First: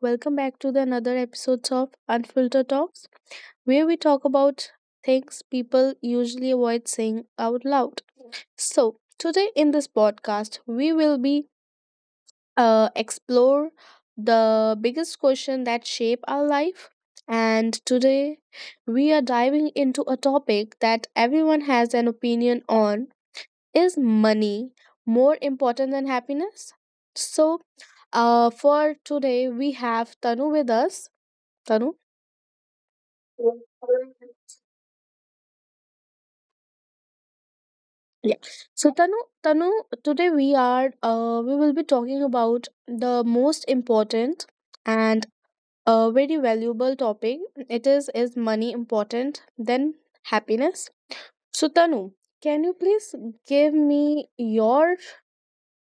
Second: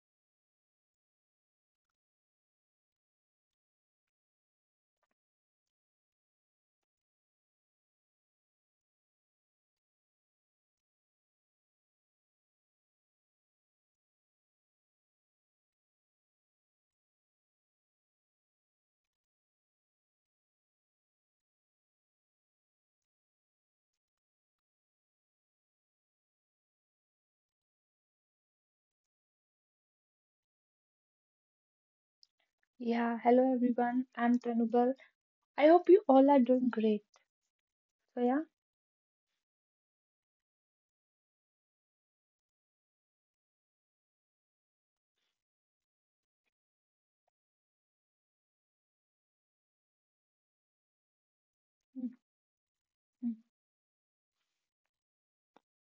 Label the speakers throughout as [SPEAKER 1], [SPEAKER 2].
[SPEAKER 1] Welcome back to the another episodes of Unfiltered Talks, where we talk about things people usually avoid saying out loud. So today in this podcast, we will be explore the biggest question that shape our life. And today, we are diving into a topic that everyone has an opinion on: is money more important than happiness? So for today, we have Tanu with us. Tanu?
[SPEAKER 2] Yeah, hello everyone. I'm Pranubal. I hope you all are doing great. So
[SPEAKER 1] Yeah.
[SPEAKER 2] yeah,
[SPEAKER 1] So Tanu, Tanu, today we are we will be talking about the most important and a very valuable topic. It is money important than happiness. So Tanu, can you please
[SPEAKER 2] Mhm.
[SPEAKER 1] give me your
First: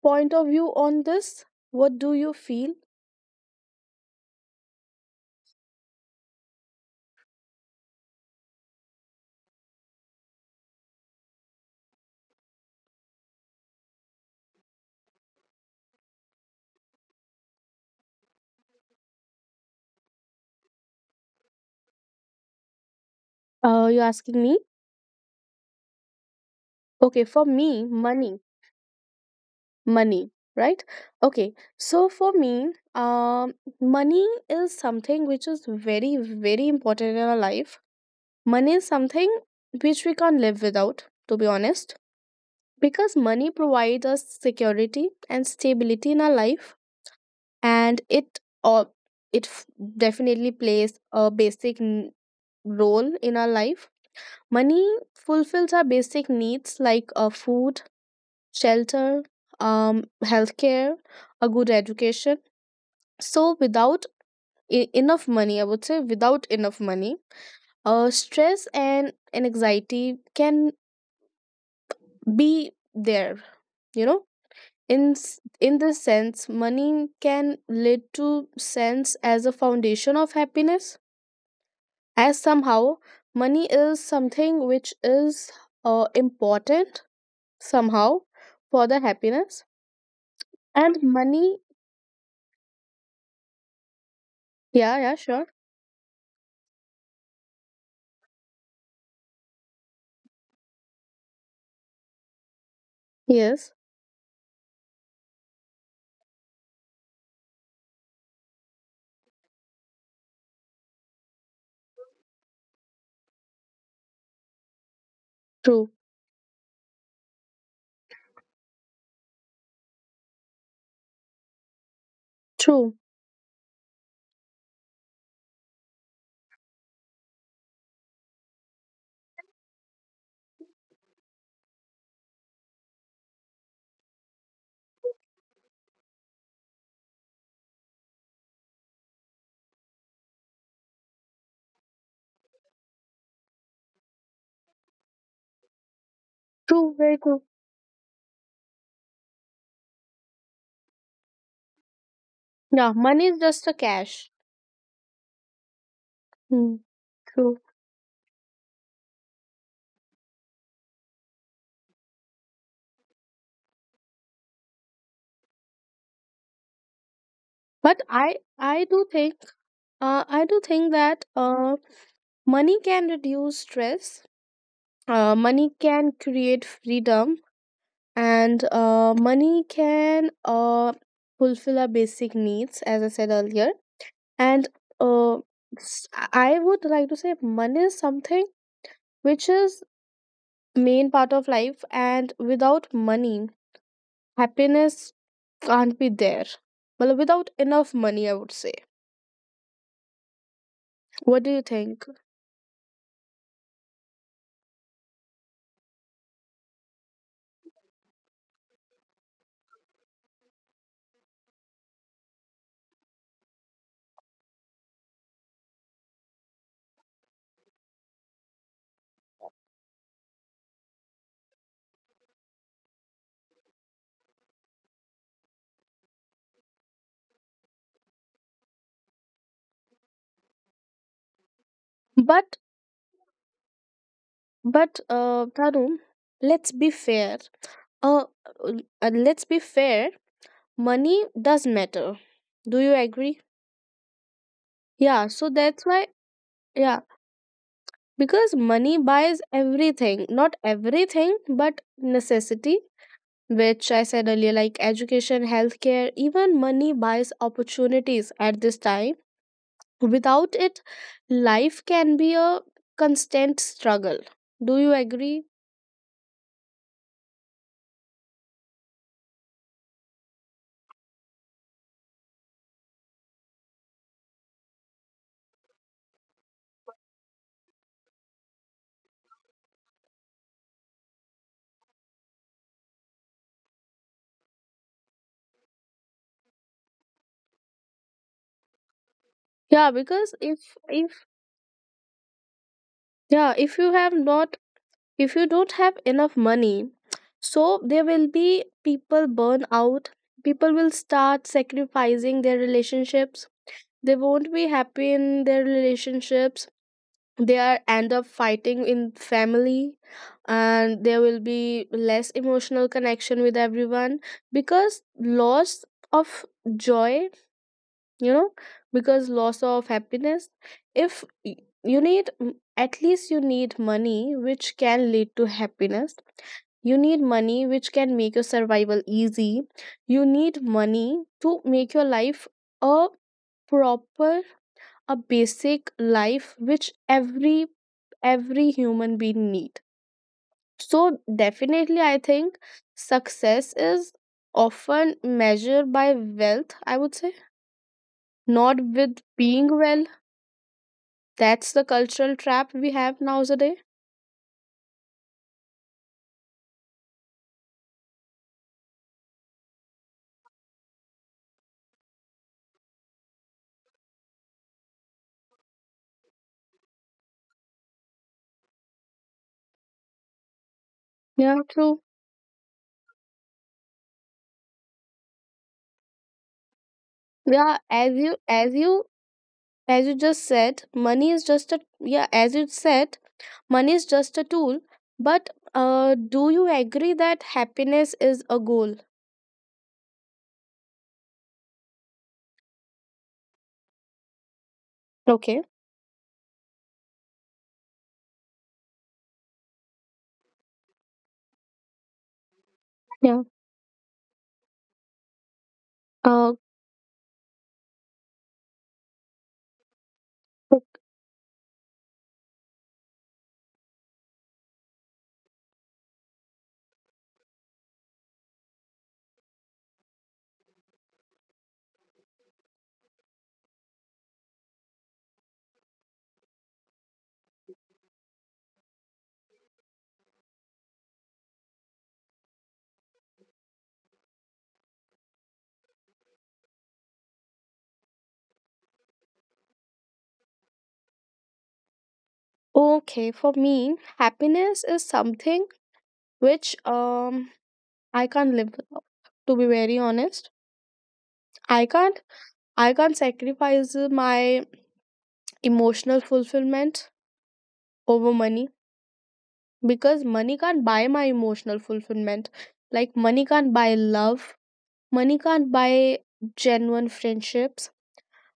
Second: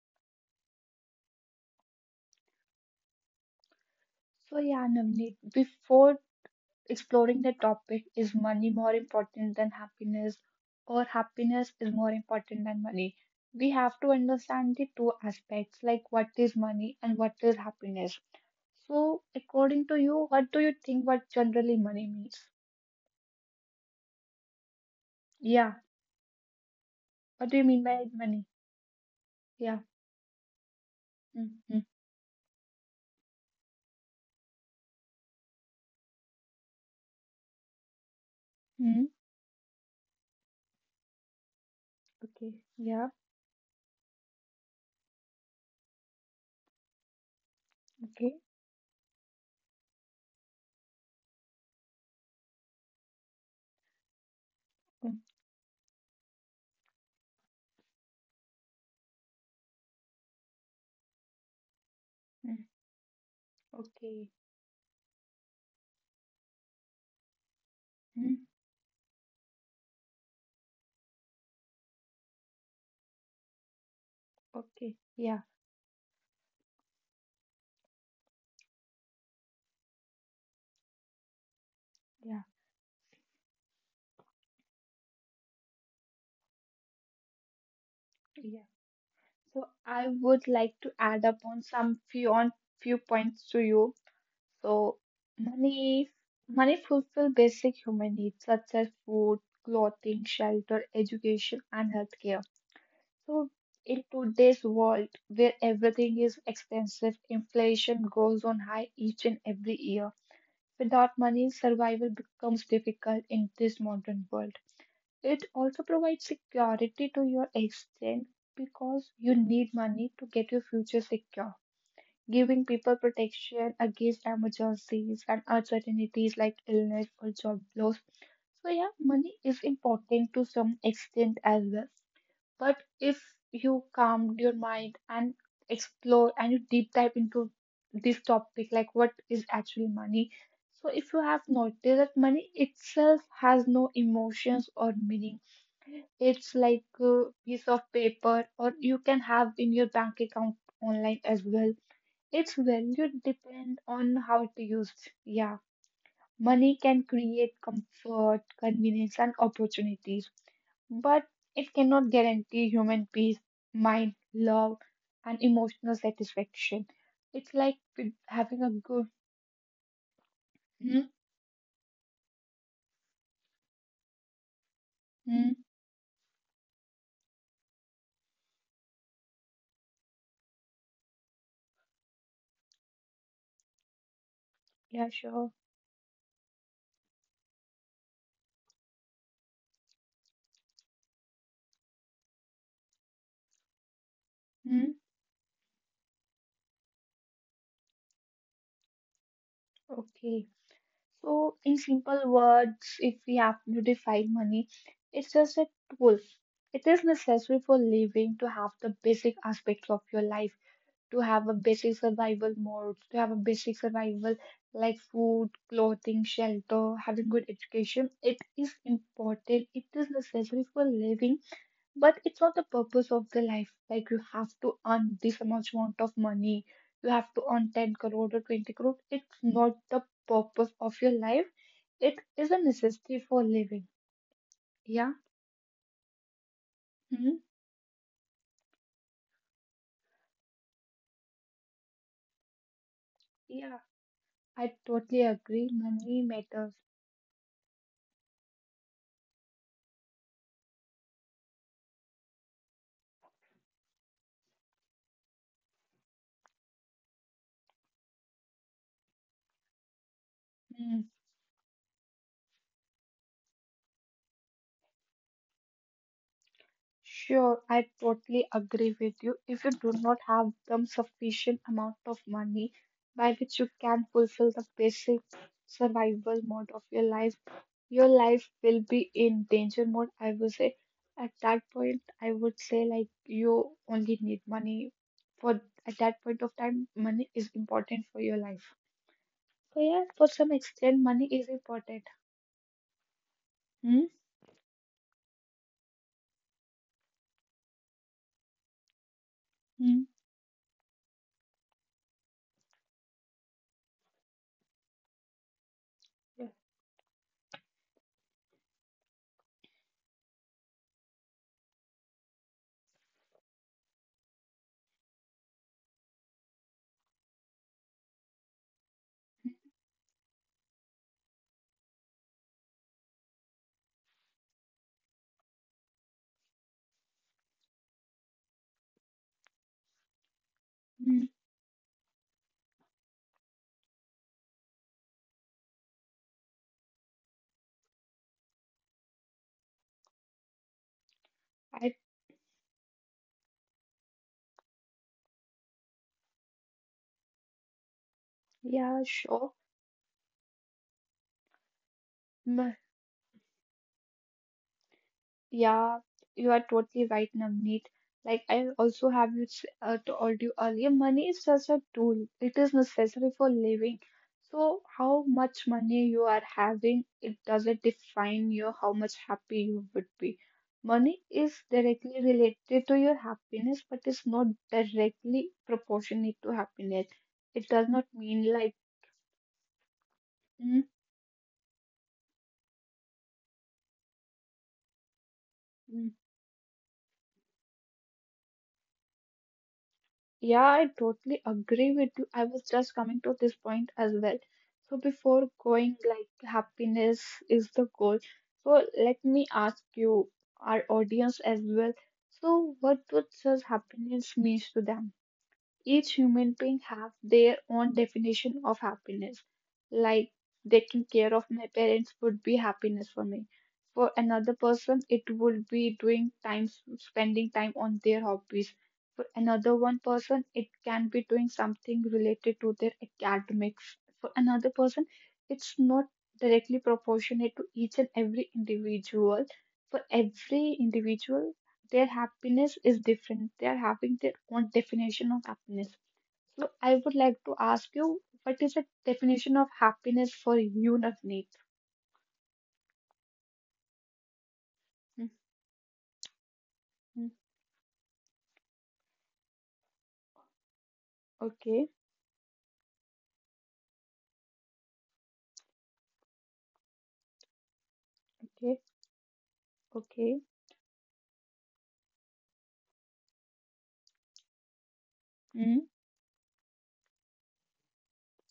[SPEAKER 1] point of view on this? What do you feel?
[SPEAKER 2] so yeah, Navneet. Before exploring the topic, is money more important than happiness, or happiness is more important than money? We have to understand the two aspects, like what is money and what is happiness. So, according to you, what do you think? What generally money means?
[SPEAKER 1] You're asking me.
[SPEAKER 2] Yeah,
[SPEAKER 1] Okay,
[SPEAKER 2] what
[SPEAKER 1] for
[SPEAKER 2] do you mean
[SPEAKER 1] me,
[SPEAKER 2] by money?
[SPEAKER 1] money.
[SPEAKER 2] Yeah.
[SPEAKER 1] money right, okay,
[SPEAKER 2] Mm-hmm.
[SPEAKER 1] so for me, um money is something which is very very important in our life. Money is
[SPEAKER 2] Mm-hmm.
[SPEAKER 1] something which we can't live without, to be honest,
[SPEAKER 2] Okay. Yeah.
[SPEAKER 1] because money provides us security and stability in our life, and
[SPEAKER 2] Okay.
[SPEAKER 1] it or it definitely plays a basic role in our life. Money fulfills our basic needs like food, shelter, um, healthcare, a good education.
[SPEAKER 2] Mm-hmm.
[SPEAKER 1] So without
[SPEAKER 2] Okay.
[SPEAKER 1] e- enough money I would say without enough money,
[SPEAKER 2] Mm,
[SPEAKER 1] stress and anxiety can be there, you know.
[SPEAKER 2] Okay,
[SPEAKER 1] in s-
[SPEAKER 2] yeah,
[SPEAKER 1] in this sense, money can lead to sense as a foundation of happiness. As
[SPEAKER 2] yeah,
[SPEAKER 1] somehow money is something which is, important somehow
[SPEAKER 2] yeah.
[SPEAKER 1] for the happiness.
[SPEAKER 2] So I would like to
[SPEAKER 1] And
[SPEAKER 2] add up
[SPEAKER 1] money,
[SPEAKER 2] on some few on few points to you. So
[SPEAKER 1] yeah yeah sure,
[SPEAKER 2] money, money fulfill basic human needs such as food, clothing, shelter, education, and healthcare. So
[SPEAKER 1] yes,
[SPEAKER 2] in today's world where everything is expensive, inflation goes on high each and every year. Without money, survival becomes difficult in this modern world. It also
[SPEAKER 1] true,
[SPEAKER 2] provides security to your exchange because you need money to get your future secure, giving people
[SPEAKER 1] true,
[SPEAKER 2] protection against emergencies and uncertainties like illness or job loss. So, yeah, money is important to some extent as well. But if you calm your mind and explore and you deep dive into this topic, like what is actually money? So, if you have noticed that money itself has no emotions or meaning, it's like
[SPEAKER 1] true
[SPEAKER 2] a
[SPEAKER 1] very true.
[SPEAKER 2] piece of paper, or you can have in your bank account online as well. Its
[SPEAKER 1] Yeah,
[SPEAKER 2] value
[SPEAKER 1] money is just
[SPEAKER 2] depend
[SPEAKER 1] a
[SPEAKER 2] on
[SPEAKER 1] cash.
[SPEAKER 2] how it used. Yeah, money
[SPEAKER 1] Mm,
[SPEAKER 2] can create
[SPEAKER 1] true.
[SPEAKER 2] comfort, convenience, and opportunities, but it cannot guarantee human peace, mind, love, and emotional satisfaction. It's like
[SPEAKER 1] But
[SPEAKER 2] with
[SPEAKER 1] I
[SPEAKER 2] having a
[SPEAKER 1] I do
[SPEAKER 2] good.
[SPEAKER 1] think, I do think
[SPEAKER 2] Hmm?
[SPEAKER 1] that money can reduce stress.
[SPEAKER 2] Hmm?
[SPEAKER 1] Money can create freedom, and money can, fulfill our basic needs, as I said earlier. And
[SPEAKER 2] Yeah,
[SPEAKER 1] uh,
[SPEAKER 2] sure.
[SPEAKER 1] s- I would like to say money is something which is main part of life, and without money,
[SPEAKER 2] Hmm?
[SPEAKER 1] happiness can't be there. Well, without enough money, I would say.
[SPEAKER 2] Okay.
[SPEAKER 1] What do
[SPEAKER 2] So,
[SPEAKER 1] you
[SPEAKER 2] in
[SPEAKER 1] think?
[SPEAKER 2] simple words, if we have to define money, it's just a tool. It is necessary for living to have the basic aspects of your life, to have a basic survival mode, to have a basic survival like food, clothing, shelter, having good education. It is important. It is necessary for living, but it's not the purpose of the life. Like you have to earn this much amount of money, you have to earn 10 crore or 20 crore. It's not the purpose of your life, it is a
[SPEAKER 1] But
[SPEAKER 2] necessity for living.
[SPEAKER 1] But
[SPEAKER 2] Yeah.
[SPEAKER 1] Tanu, let's be
[SPEAKER 2] Hmm.
[SPEAKER 1] fair. Uh, uh, let's be fair. Money does matter. Do you agree?
[SPEAKER 2] Yeah. I totally
[SPEAKER 1] Yeah. So
[SPEAKER 2] agree.
[SPEAKER 1] that's why.
[SPEAKER 2] Money matters.
[SPEAKER 1] Yeah, because money buys everything. Not everything, but necessity. Which I said earlier, like education, healthcare, even money buys opportunities at this time. Without it,
[SPEAKER 2] Hmm.
[SPEAKER 1] life can be a constant struggle. Do you agree?
[SPEAKER 2] Sure. I totally agree with you. If you do not have the sufficient amount of money by which you can fulfill the basic survival mode of your life will be in danger mode. I would say at that point, I would say like you only need money for at that point of time, money is important for your life. So yeah, for some
[SPEAKER 1] Yeah,
[SPEAKER 2] extent,
[SPEAKER 1] because
[SPEAKER 2] money is
[SPEAKER 1] if
[SPEAKER 2] important.
[SPEAKER 1] if
[SPEAKER 2] Hmm?
[SPEAKER 1] yeah, if you don't have enough money, so there will
[SPEAKER 2] Hmm.
[SPEAKER 1] be people burn out, people will start sacrificing their relationships, they won't be happy in their
[SPEAKER 2] Yeah.
[SPEAKER 1] relationships, they are end up fighting in family, and there will be less emotional connection with everyone because loss of joy, you know, because loss of happiness. If y- You need, mm, at least you need money which can lead to happiness. You need money which can make your survival easy. You need
[SPEAKER 2] Hmm.
[SPEAKER 1] money to make your life a proper, a basic life which every human being need. So
[SPEAKER 2] I
[SPEAKER 1] definitely I think success is often measured by wealth, I would say,
[SPEAKER 2] yeah,
[SPEAKER 1] not with
[SPEAKER 2] sure.
[SPEAKER 1] being well. That's the cultural
[SPEAKER 2] Mm,
[SPEAKER 1] trap we have nowadays.
[SPEAKER 2] Yeah, you are totally right, Navneet. Like I also have this, told you earlier, money is just a tool. It is necessary for living. So how much money you are having, it doesn't define you how much happy you would be. Money
[SPEAKER 1] Yeah,
[SPEAKER 2] is
[SPEAKER 1] true.
[SPEAKER 2] directly related to your happiness, but it's not directly proportionate to happiness. It
[SPEAKER 1] Yeah,
[SPEAKER 2] does not
[SPEAKER 1] as you
[SPEAKER 2] mean
[SPEAKER 1] as
[SPEAKER 2] like
[SPEAKER 1] you as you just said, money is just a, yeah, as you said, money is just a tool. But
[SPEAKER 2] Mm-hmm.
[SPEAKER 1] uh, do you agree that happiness is a goal?
[SPEAKER 2] Yeah, I totally agree with you. I was just coming to this point as well. So before
[SPEAKER 1] Okay.
[SPEAKER 2] going, like happiness is the goal. So let me ask you, our audience as well. So what
[SPEAKER 1] Yeah.
[SPEAKER 2] does happiness means to them? Each human
[SPEAKER 1] Uh,
[SPEAKER 2] being have their own definition of happiness. Like taking care of my parents would be happiness for me. For another person, it would be doing time, spending time on their hobbies. For another one person, it can be doing something related to their academics. For another person, it's not directly proportionate to each and every individual. For every individual, their happiness is different. They are having their own definition of happiness. So I would like to ask you, what is the definition of happiness for you, Navneet?
[SPEAKER 1] Okay, for me, happiness is something which,
[SPEAKER 2] Mhm.
[SPEAKER 1] I can't live without. To be very honest, I
[SPEAKER 2] Okay,
[SPEAKER 1] can't I can't sacrifice my emotional fulfillment over money,
[SPEAKER 2] okay,
[SPEAKER 1] because
[SPEAKER 2] okay,
[SPEAKER 1] money can't buy my emotional fulfillment. Like money can't buy love, money can't
[SPEAKER 2] mm,
[SPEAKER 1] buy genuine friendships.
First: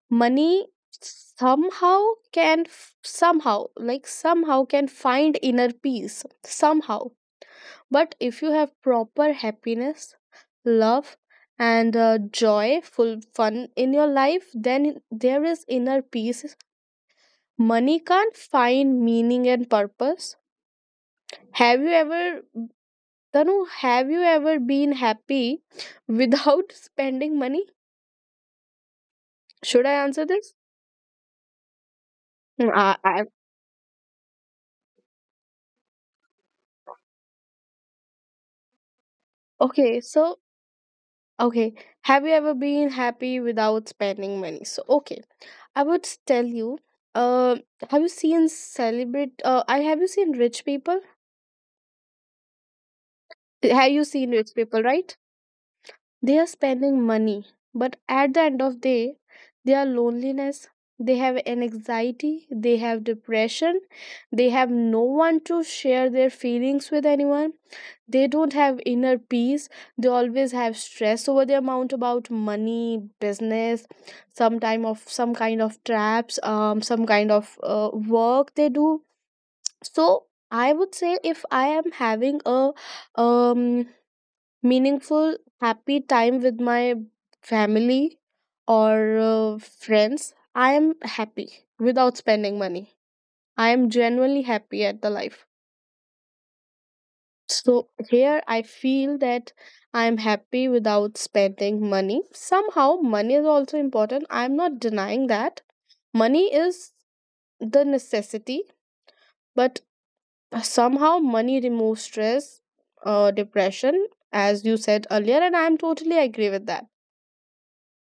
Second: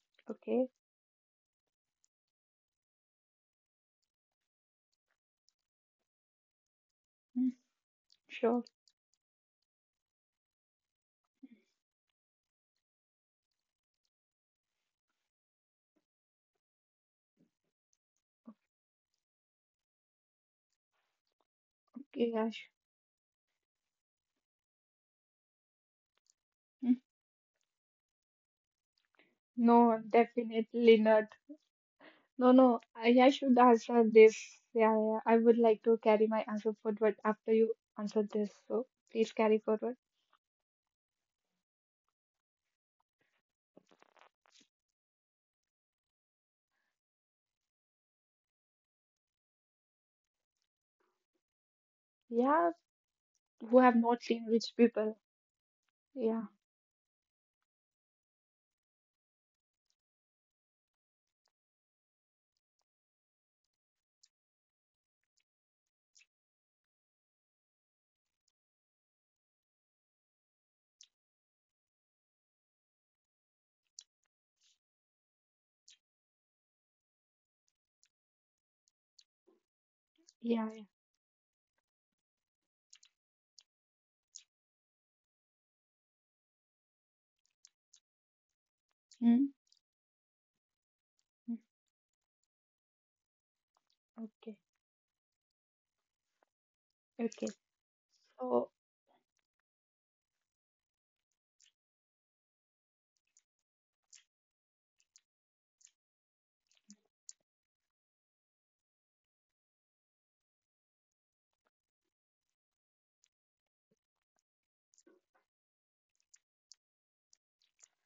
[SPEAKER 1] Money
[SPEAKER 2] okay,
[SPEAKER 1] somehow can, somehow can find inner peace somehow,
[SPEAKER 2] mm,
[SPEAKER 1] but if you
[SPEAKER 2] sure.
[SPEAKER 1] have proper happiness, love, and joy full fun in your life, then there is inner peace. Money can't find meaning and purpose. Have you
[SPEAKER 2] Okay,
[SPEAKER 1] ever
[SPEAKER 2] yeah, sh-
[SPEAKER 1] Tanu, have you ever been happy without
[SPEAKER 2] mm.
[SPEAKER 1] spending money? Should I
[SPEAKER 2] No,
[SPEAKER 1] answer this?
[SPEAKER 2] definitely not. No,
[SPEAKER 1] Mm,
[SPEAKER 2] no,
[SPEAKER 1] I, I,
[SPEAKER 2] I should answer this. Yeah, yeah, I would like to carry my answer forward after you answer this. So please carry forward.
[SPEAKER 1] okay, okay. Have you ever been happy without spending money? So, okay. I would tell you, uh, have you seen rich people?
[SPEAKER 2] Yeah, who
[SPEAKER 1] Have
[SPEAKER 2] have
[SPEAKER 1] you
[SPEAKER 2] not
[SPEAKER 1] seen
[SPEAKER 2] seen
[SPEAKER 1] rich
[SPEAKER 2] rich
[SPEAKER 1] people, right?
[SPEAKER 2] people.
[SPEAKER 1] They
[SPEAKER 2] Yeah,
[SPEAKER 1] are spending money, but at the end of the day, they are loneliness, they have an anxiety, they have depression, they have no one to share their feelings with anyone. They don't have inner peace. They always have stress over the amount about money, business, some time of some kind of traps, some kind of work they do. So
[SPEAKER 2] yeah,
[SPEAKER 1] I
[SPEAKER 2] yeah.
[SPEAKER 1] would say if I am having a, um meaningful, happy time with my family or
[SPEAKER 2] Mm.
[SPEAKER 1] friends, I am happy without spending money. I am genuinely
[SPEAKER 2] Okay,
[SPEAKER 1] happy at the life.
[SPEAKER 2] okay.
[SPEAKER 1] So here I
[SPEAKER 2] So,
[SPEAKER 1] feel that I am happy without spending money. Somehow, money is also important. I am not denying that. Money is the necessity, but somehow, money removes stress, depression, as you said earlier, and I am totally agree with that.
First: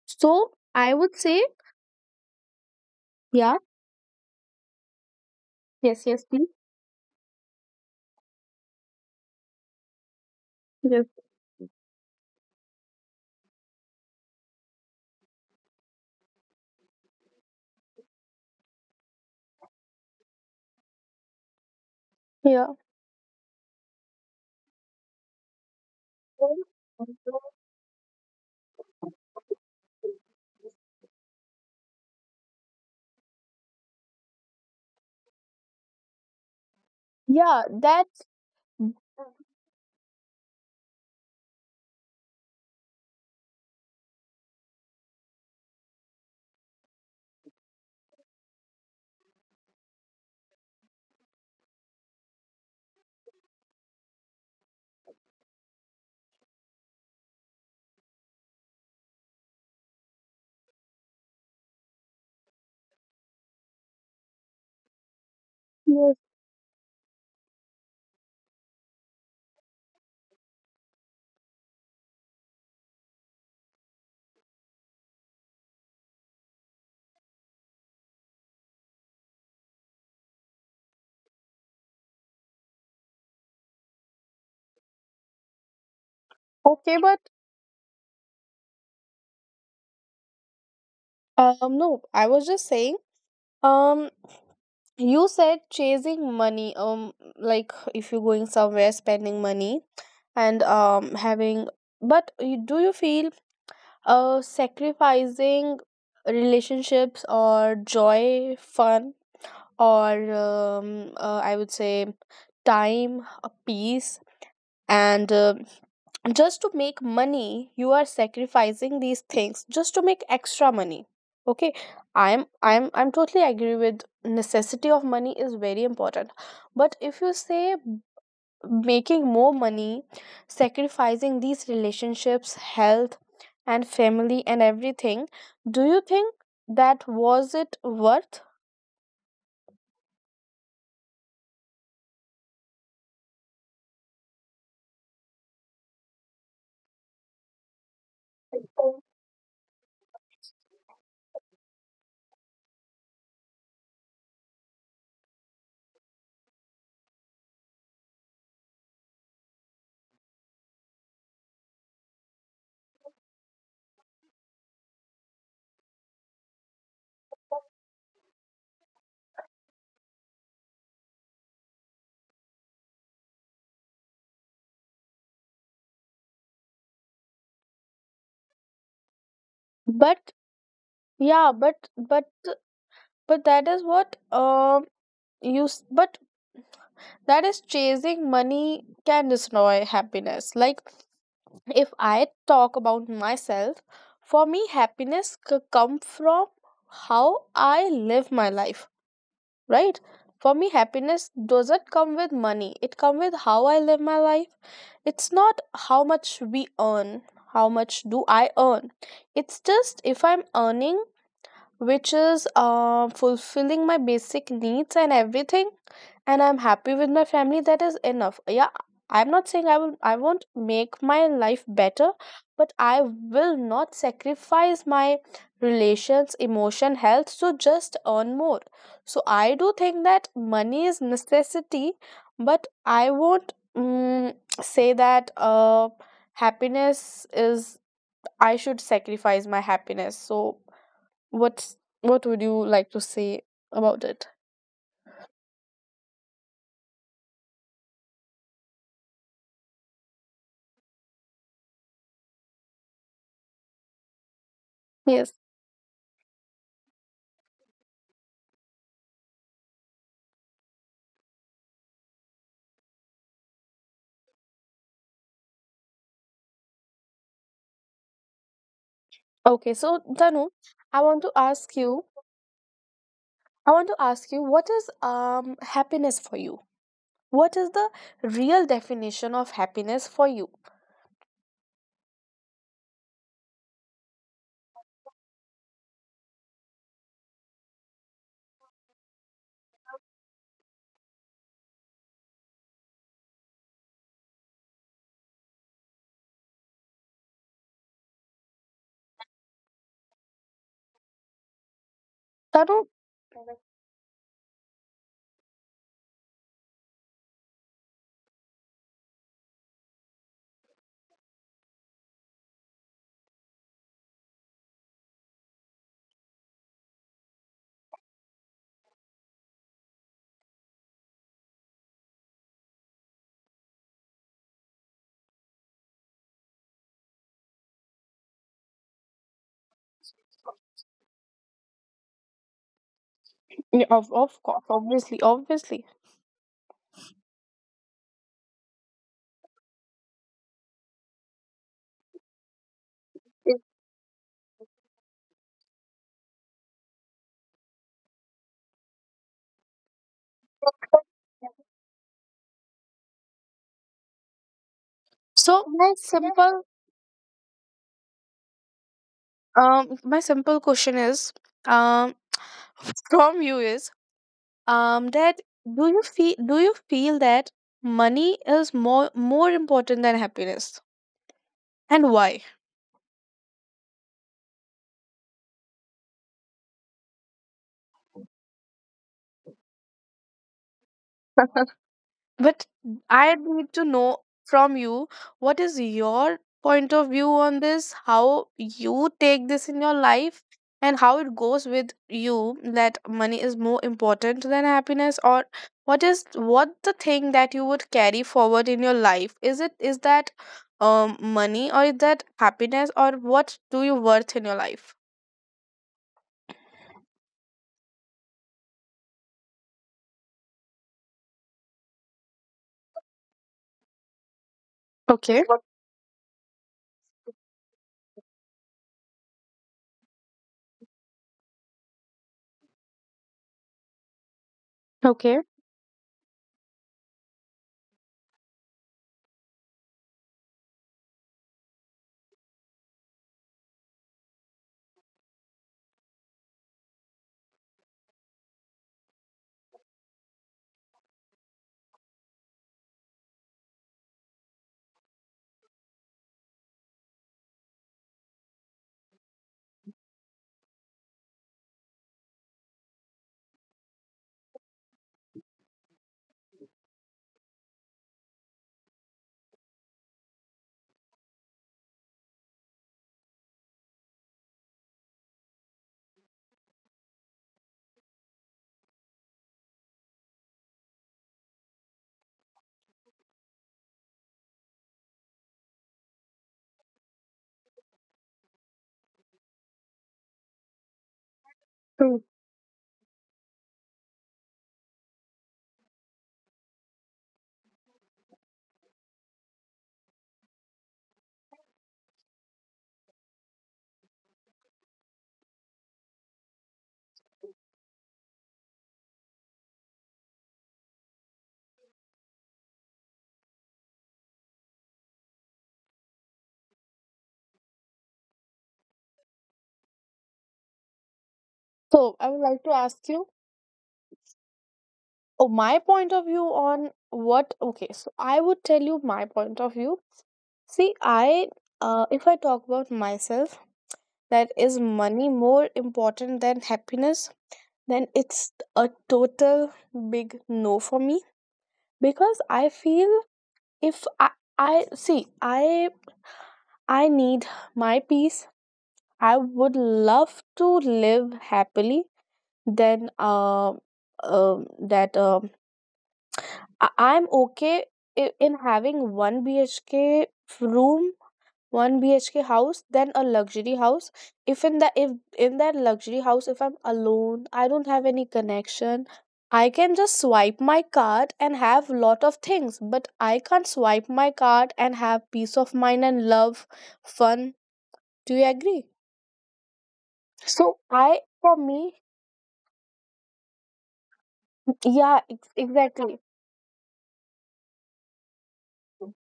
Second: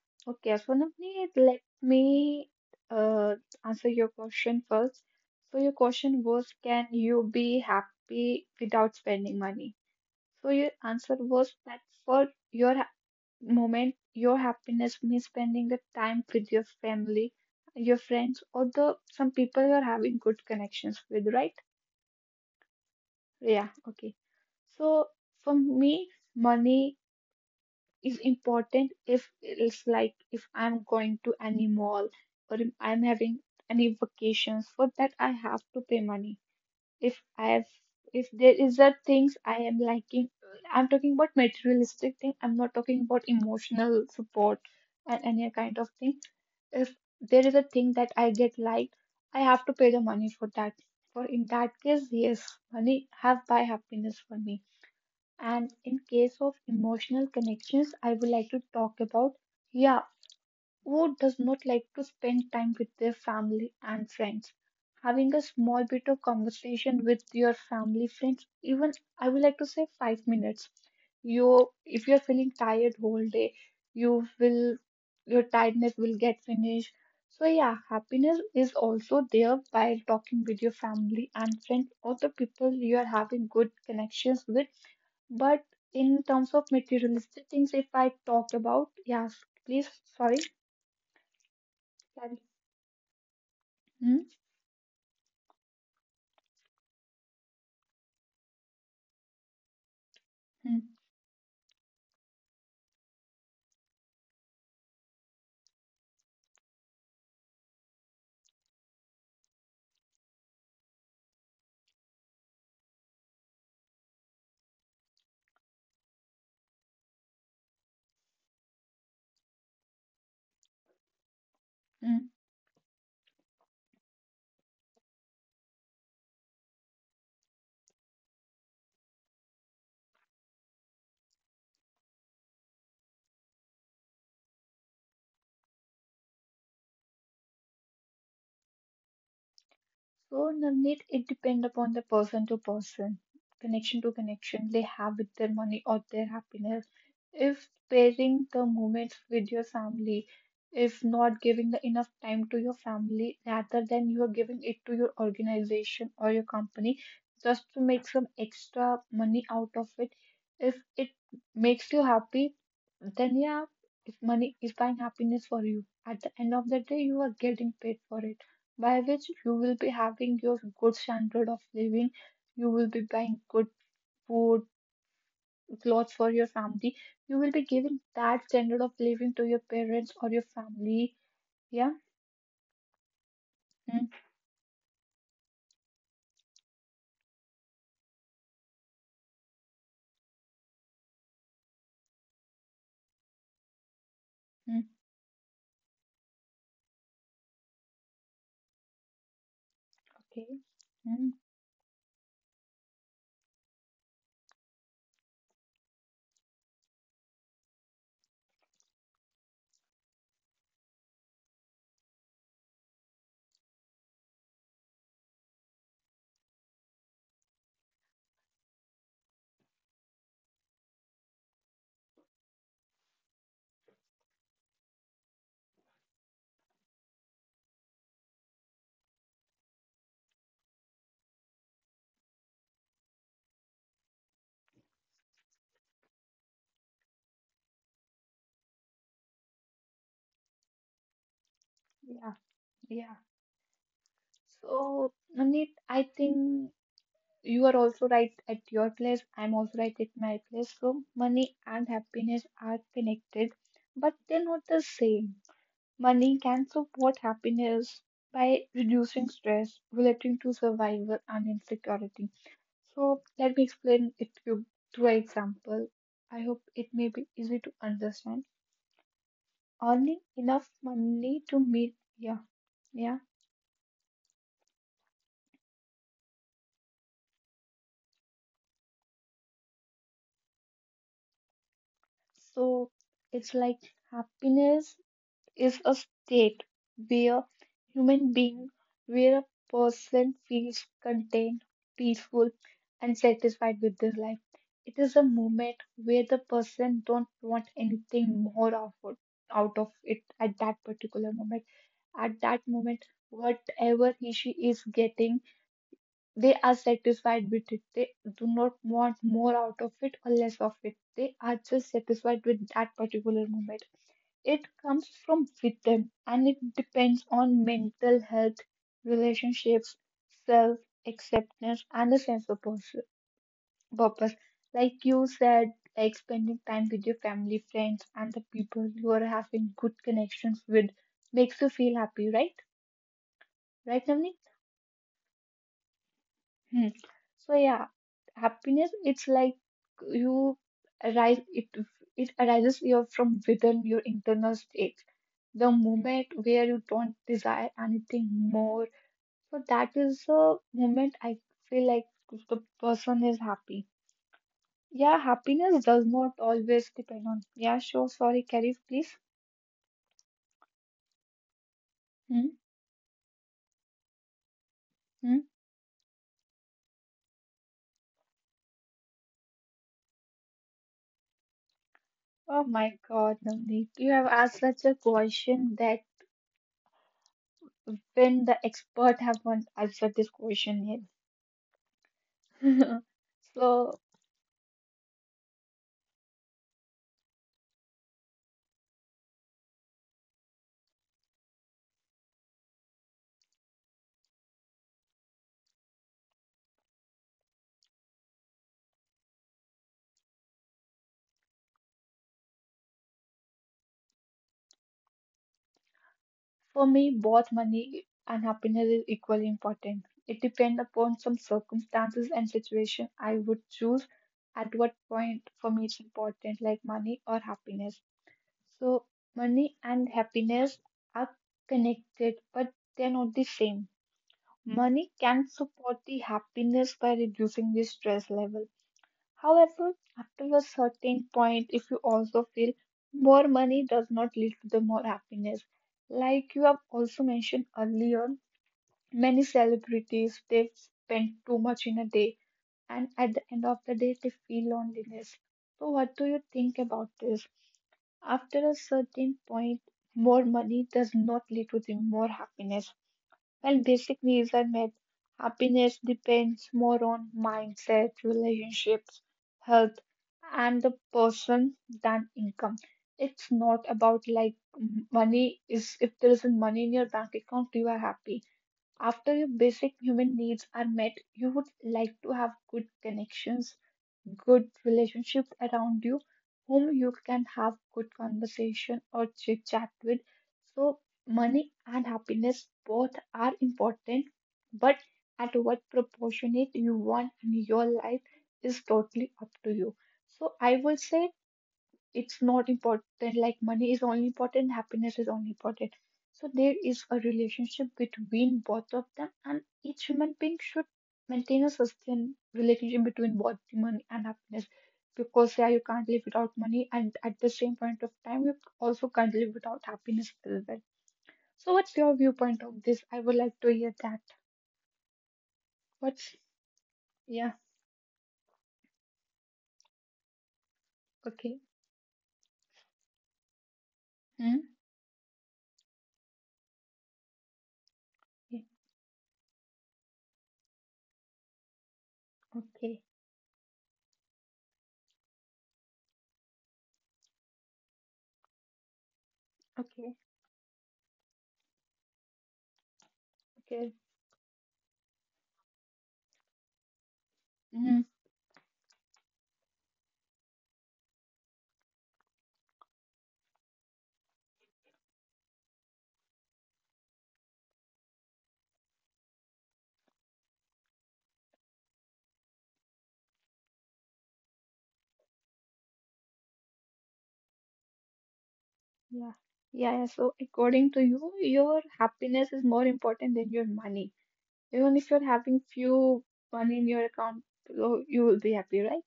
[SPEAKER 1] So
[SPEAKER 2] okay,
[SPEAKER 1] I would
[SPEAKER 2] Sonavneet,
[SPEAKER 1] say,
[SPEAKER 2] let me uh,
[SPEAKER 1] yeah,
[SPEAKER 2] answer your question first. So, your
[SPEAKER 1] yes,
[SPEAKER 2] question
[SPEAKER 1] yes, please.
[SPEAKER 2] was, can you be happy without spending money? So, your
[SPEAKER 1] Yes,
[SPEAKER 2] answer was that for your ha- moment, your happiness means spending the time with your family, your friends, or the some people you're having good connections with, right?
[SPEAKER 1] yeah.
[SPEAKER 2] Yeah, okay. So, for me, money is important if it's like if I'm going to any mall or if I'm having any vacations for that I have to pay money. If I
[SPEAKER 1] Yeah,
[SPEAKER 2] have
[SPEAKER 1] that's
[SPEAKER 2] if there is a things I am liking, I'm talking about materialistic thing, I'm not talking about emotional support and any kind of thing. If there is a thing that I get liked, I have to pay the money for that. For in that case, yes, money have buy happiness for me. And in case of emotional connections, I would like to talk about, yeah, who does not like to spend time with their family and friends? Having a small bit
[SPEAKER 1] yes.
[SPEAKER 2] of conversation with your family, friends, even I would like to say 5 minutes. You, if you're feeling tired whole day, you will, your tiredness will get finished. So yeah, happiness is also there by talking with your family and friends or the people you are having good connections with, but in terms of
[SPEAKER 1] Okay, but
[SPEAKER 2] materialistic things, if I talked about, yes, please, sorry.
[SPEAKER 1] no, I
[SPEAKER 2] Sorry.
[SPEAKER 1] was just saying, um
[SPEAKER 2] Hmm?
[SPEAKER 1] you said chasing money, like if you're going somewhere spending money and having, but do you feel sacrificing relationships or joy, fun, or I would say time, peace, and just to make money you are sacrificing these things just to make extra money. Okay,
[SPEAKER 2] Hmm.
[SPEAKER 1] I'm totally agree with necessity of money is very important, but if you say making more money, sacrificing these relationships, health and family and everything, do you think that was it worth?
[SPEAKER 2] So, Navneet, it depends upon the person to person, connection to connection they have with their money or their happiness. If pairing the moments with your family, if not giving the enough time to your family rather than you are giving it to your organization or your company just to make some extra money out of it, if it makes you happy, then yeah, if money is buying happiness for you, at the end of the day, you are getting paid for it by which you will be having your good standard of living, you will be buying good food, clothes for your family, you will be giving that standard of living to your parents
[SPEAKER 1] But
[SPEAKER 2] or your family.
[SPEAKER 1] Yeah, but
[SPEAKER 2] Yeah.
[SPEAKER 1] but but that is what,
[SPEAKER 2] mm
[SPEAKER 1] um, but that is chasing money can destroy happiness. Like if I talk about myself, for me
[SPEAKER 2] mm,
[SPEAKER 1] happiness come from how I live my life, right? For
[SPEAKER 2] Okay.
[SPEAKER 1] me happiness
[SPEAKER 2] mm
[SPEAKER 1] doesn't come with money, it come with how I live my life. It's not how much we earn, how much do I earn. It's just if I'm earning, which is, fulfilling my basic needs and everything, and I'm happy with my family, that is enough. Yeah, I'm not saying I won't make my life better, but I will not sacrifice my relations, emotion, health, so just earn more. So I do think that money is necessity, but I won't, say that, happiness is, I should sacrifice my happiness. So what's, what
[SPEAKER 2] Yeah.
[SPEAKER 1] would you like to
[SPEAKER 2] Yeah.
[SPEAKER 1] say about it?
[SPEAKER 2] So, Navneet, I think you are also right at your place. I'm also right at my place. So, money and happiness are connected, but they're not the
[SPEAKER 1] Yes.
[SPEAKER 2] same. Money can support happiness by reducing stress relating to survival and insecurity. So let me explain it to you through an example. I hope it may be easy to understand.
[SPEAKER 1] Okay, so
[SPEAKER 2] Earning
[SPEAKER 1] Tanu,
[SPEAKER 2] enough
[SPEAKER 1] i want to
[SPEAKER 2] money to
[SPEAKER 1] ask you
[SPEAKER 2] meet yeah yeah.
[SPEAKER 1] I want to ask you, what is, um, happiness for you? What is the real definition of happiness for you,
[SPEAKER 2] So it's like happiness is a state where human being, where a person feels content, peaceful, and satisfied with their life. It is a moment where the person don't want anything more out of it at that particular moment. At that
[SPEAKER 1] Tanu?
[SPEAKER 2] moment, whatever he she is getting, they are satisfied with it. They do not want more out of it or less of it. They are just satisfied with that particular moment. It comes from within and it depends on mental health, relationships, self acceptance, and a sense of purpose. Like you said, like spending time with your family, friends, and the people you are having good connections with makes you feel happy, right?
[SPEAKER 1] Yeah,
[SPEAKER 2] Right,
[SPEAKER 1] of
[SPEAKER 2] Navneet?
[SPEAKER 1] course, obviously.
[SPEAKER 2] Hmm. So yeah, happiness it's like you arise it it arises your from
[SPEAKER 1] Yeah.
[SPEAKER 2] within your internal state. The moment where you don't desire anything more. So that is the moment I feel like the person is happy. Yeah,
[SPEAKER 1] So
[SPEAKER 2] happiness
[SPEAKER 1] my
[SPEAKER 2] does not
[SPEAKER 1] simple,
[SPEAKER 2] always depend on. Yeah, sure. Sorry, Carrie, please.
[SPEAKER 1] question is, um
[SPEAKER 2] Hmm?
[SPEAKER 1] from you is that
[SPEAKER 2] Hmm?
[SPEAKER 1] do you feel that money is more important than happiness, and why?
[SPEAKER 2] Oh my God, Navneet, you have asked such a question that even the expert have not answered this question yet.
[SPEAKER 1] But I need to
[SPEAKER 2] So
[SPEAKER 1] know from you, what is your point of view on this, how you take this in your life, and how it goes with you, that money is more important than happiness, or what is what the thing that you would carry forward in your life? Is it, is that money, or is that happiness, or what do you worth in your life?
[SPEAKER 2] for me, both money and happiness is equally important. It depends upon some circumstances and situation. I would choose at what
[SPEAKER 1] Okay.
[SPEAKER 2] point for me it's important, like money or happiness. So money and happiness are connected, but they're not the same. Money
[SPEAKER 1] Okay.
[SPEAKER 2] can support the happiness by reducing the stress level. However, after a certain point, if you also feel more money does not lead to the more happiness, like you have also mentioned earlier, many celebrities they spend too much in a day, and at the end of the day, they feel loneliness. So, what do you think about this? After a certain point, more money does not lead to the more happiness. Well, basic reason that happiness depends more on mindset, relationships, health, and the person than income. It's not about like money is if there isn't money in your bank account, you are happy. After your basic human needs are met, you would like to have good connections, good relationships around you whom you can have good conversation or chit chat with. So money
[SPEAKER 1] Hmm.
[SPEAKER 2] and happiness both are important, but at what proportionate you want in your life is totally up to you. So I will say it's not important like money is only important, happiness is only important. So there is a relationship between both of them, and each human being should maintain a sustained relationship between both the money and happiness, because yeah, you can't live without money, and at the same point of time you also can't live without happiness as well. So what's
[SPEAKER 1] So I
[SPEAKER 2] your
[SPEAKER 1] would like to
[SPEAKER 2] viewpoint of
[SPEAKER 1] ask
[SPEAKER 2] this?
[SPEAKER 1] you,
[SPEAKER 2] I would like to hear that.
[SPEAKER 1] oh, my point of view
[SPEAKER 2] What's
[SPEAKER 1] on what?
[SPEAKER 2] Yeah.
[SPEAKER 1] Okay, so I would tell you my point of view. See, I,
[SPEAKER 2] Okay.
[SPEAKER 1] if I talk about myself, that is
[SPEAKER 2] Hmm?
[SPEAKER 1] money more important than happiness, then it's
[SPEAKER 2] Yeah,
[SPEAKER 1] a total big no for me, because I feel
[SPEAKER 2] okay,
[SPEAKER 1] if I, I see, I need my peace. I would
[SPEAKER 2] okay,
[SPEAKER 1] love to live happily. Then,
[SPEAKER 2] okay.
[SPEAKER 1] that I- I'm okay
[SPEAKER 2] Mm.
[SPEAKER 1] in having one BHK room, one BHK house, then a luxury house. If in the if in that luxury house, if I'm alone, I don't have any connection. I can just swipe my card and have lot of things, but I can't swipe my card and have peace of mind and love, fun. Do you agree?
[SPEAKER 2] Yeah. Yeah, yeah. So
[SPEAKER 1] So
[SPEAKER 2] according to
[SPEAKER 1] I,
[SPEAKER 2] you,
[SPEAKER 1] for me,
[SPEAKER 2] your happiness is more important than your money. Even
[SPEAKER 1] yeah,
[SPEAKER 2] if you're having
[SPEAKER 1] exactly.
[SPEAKER 2] few money in your account, so you will be happy, right?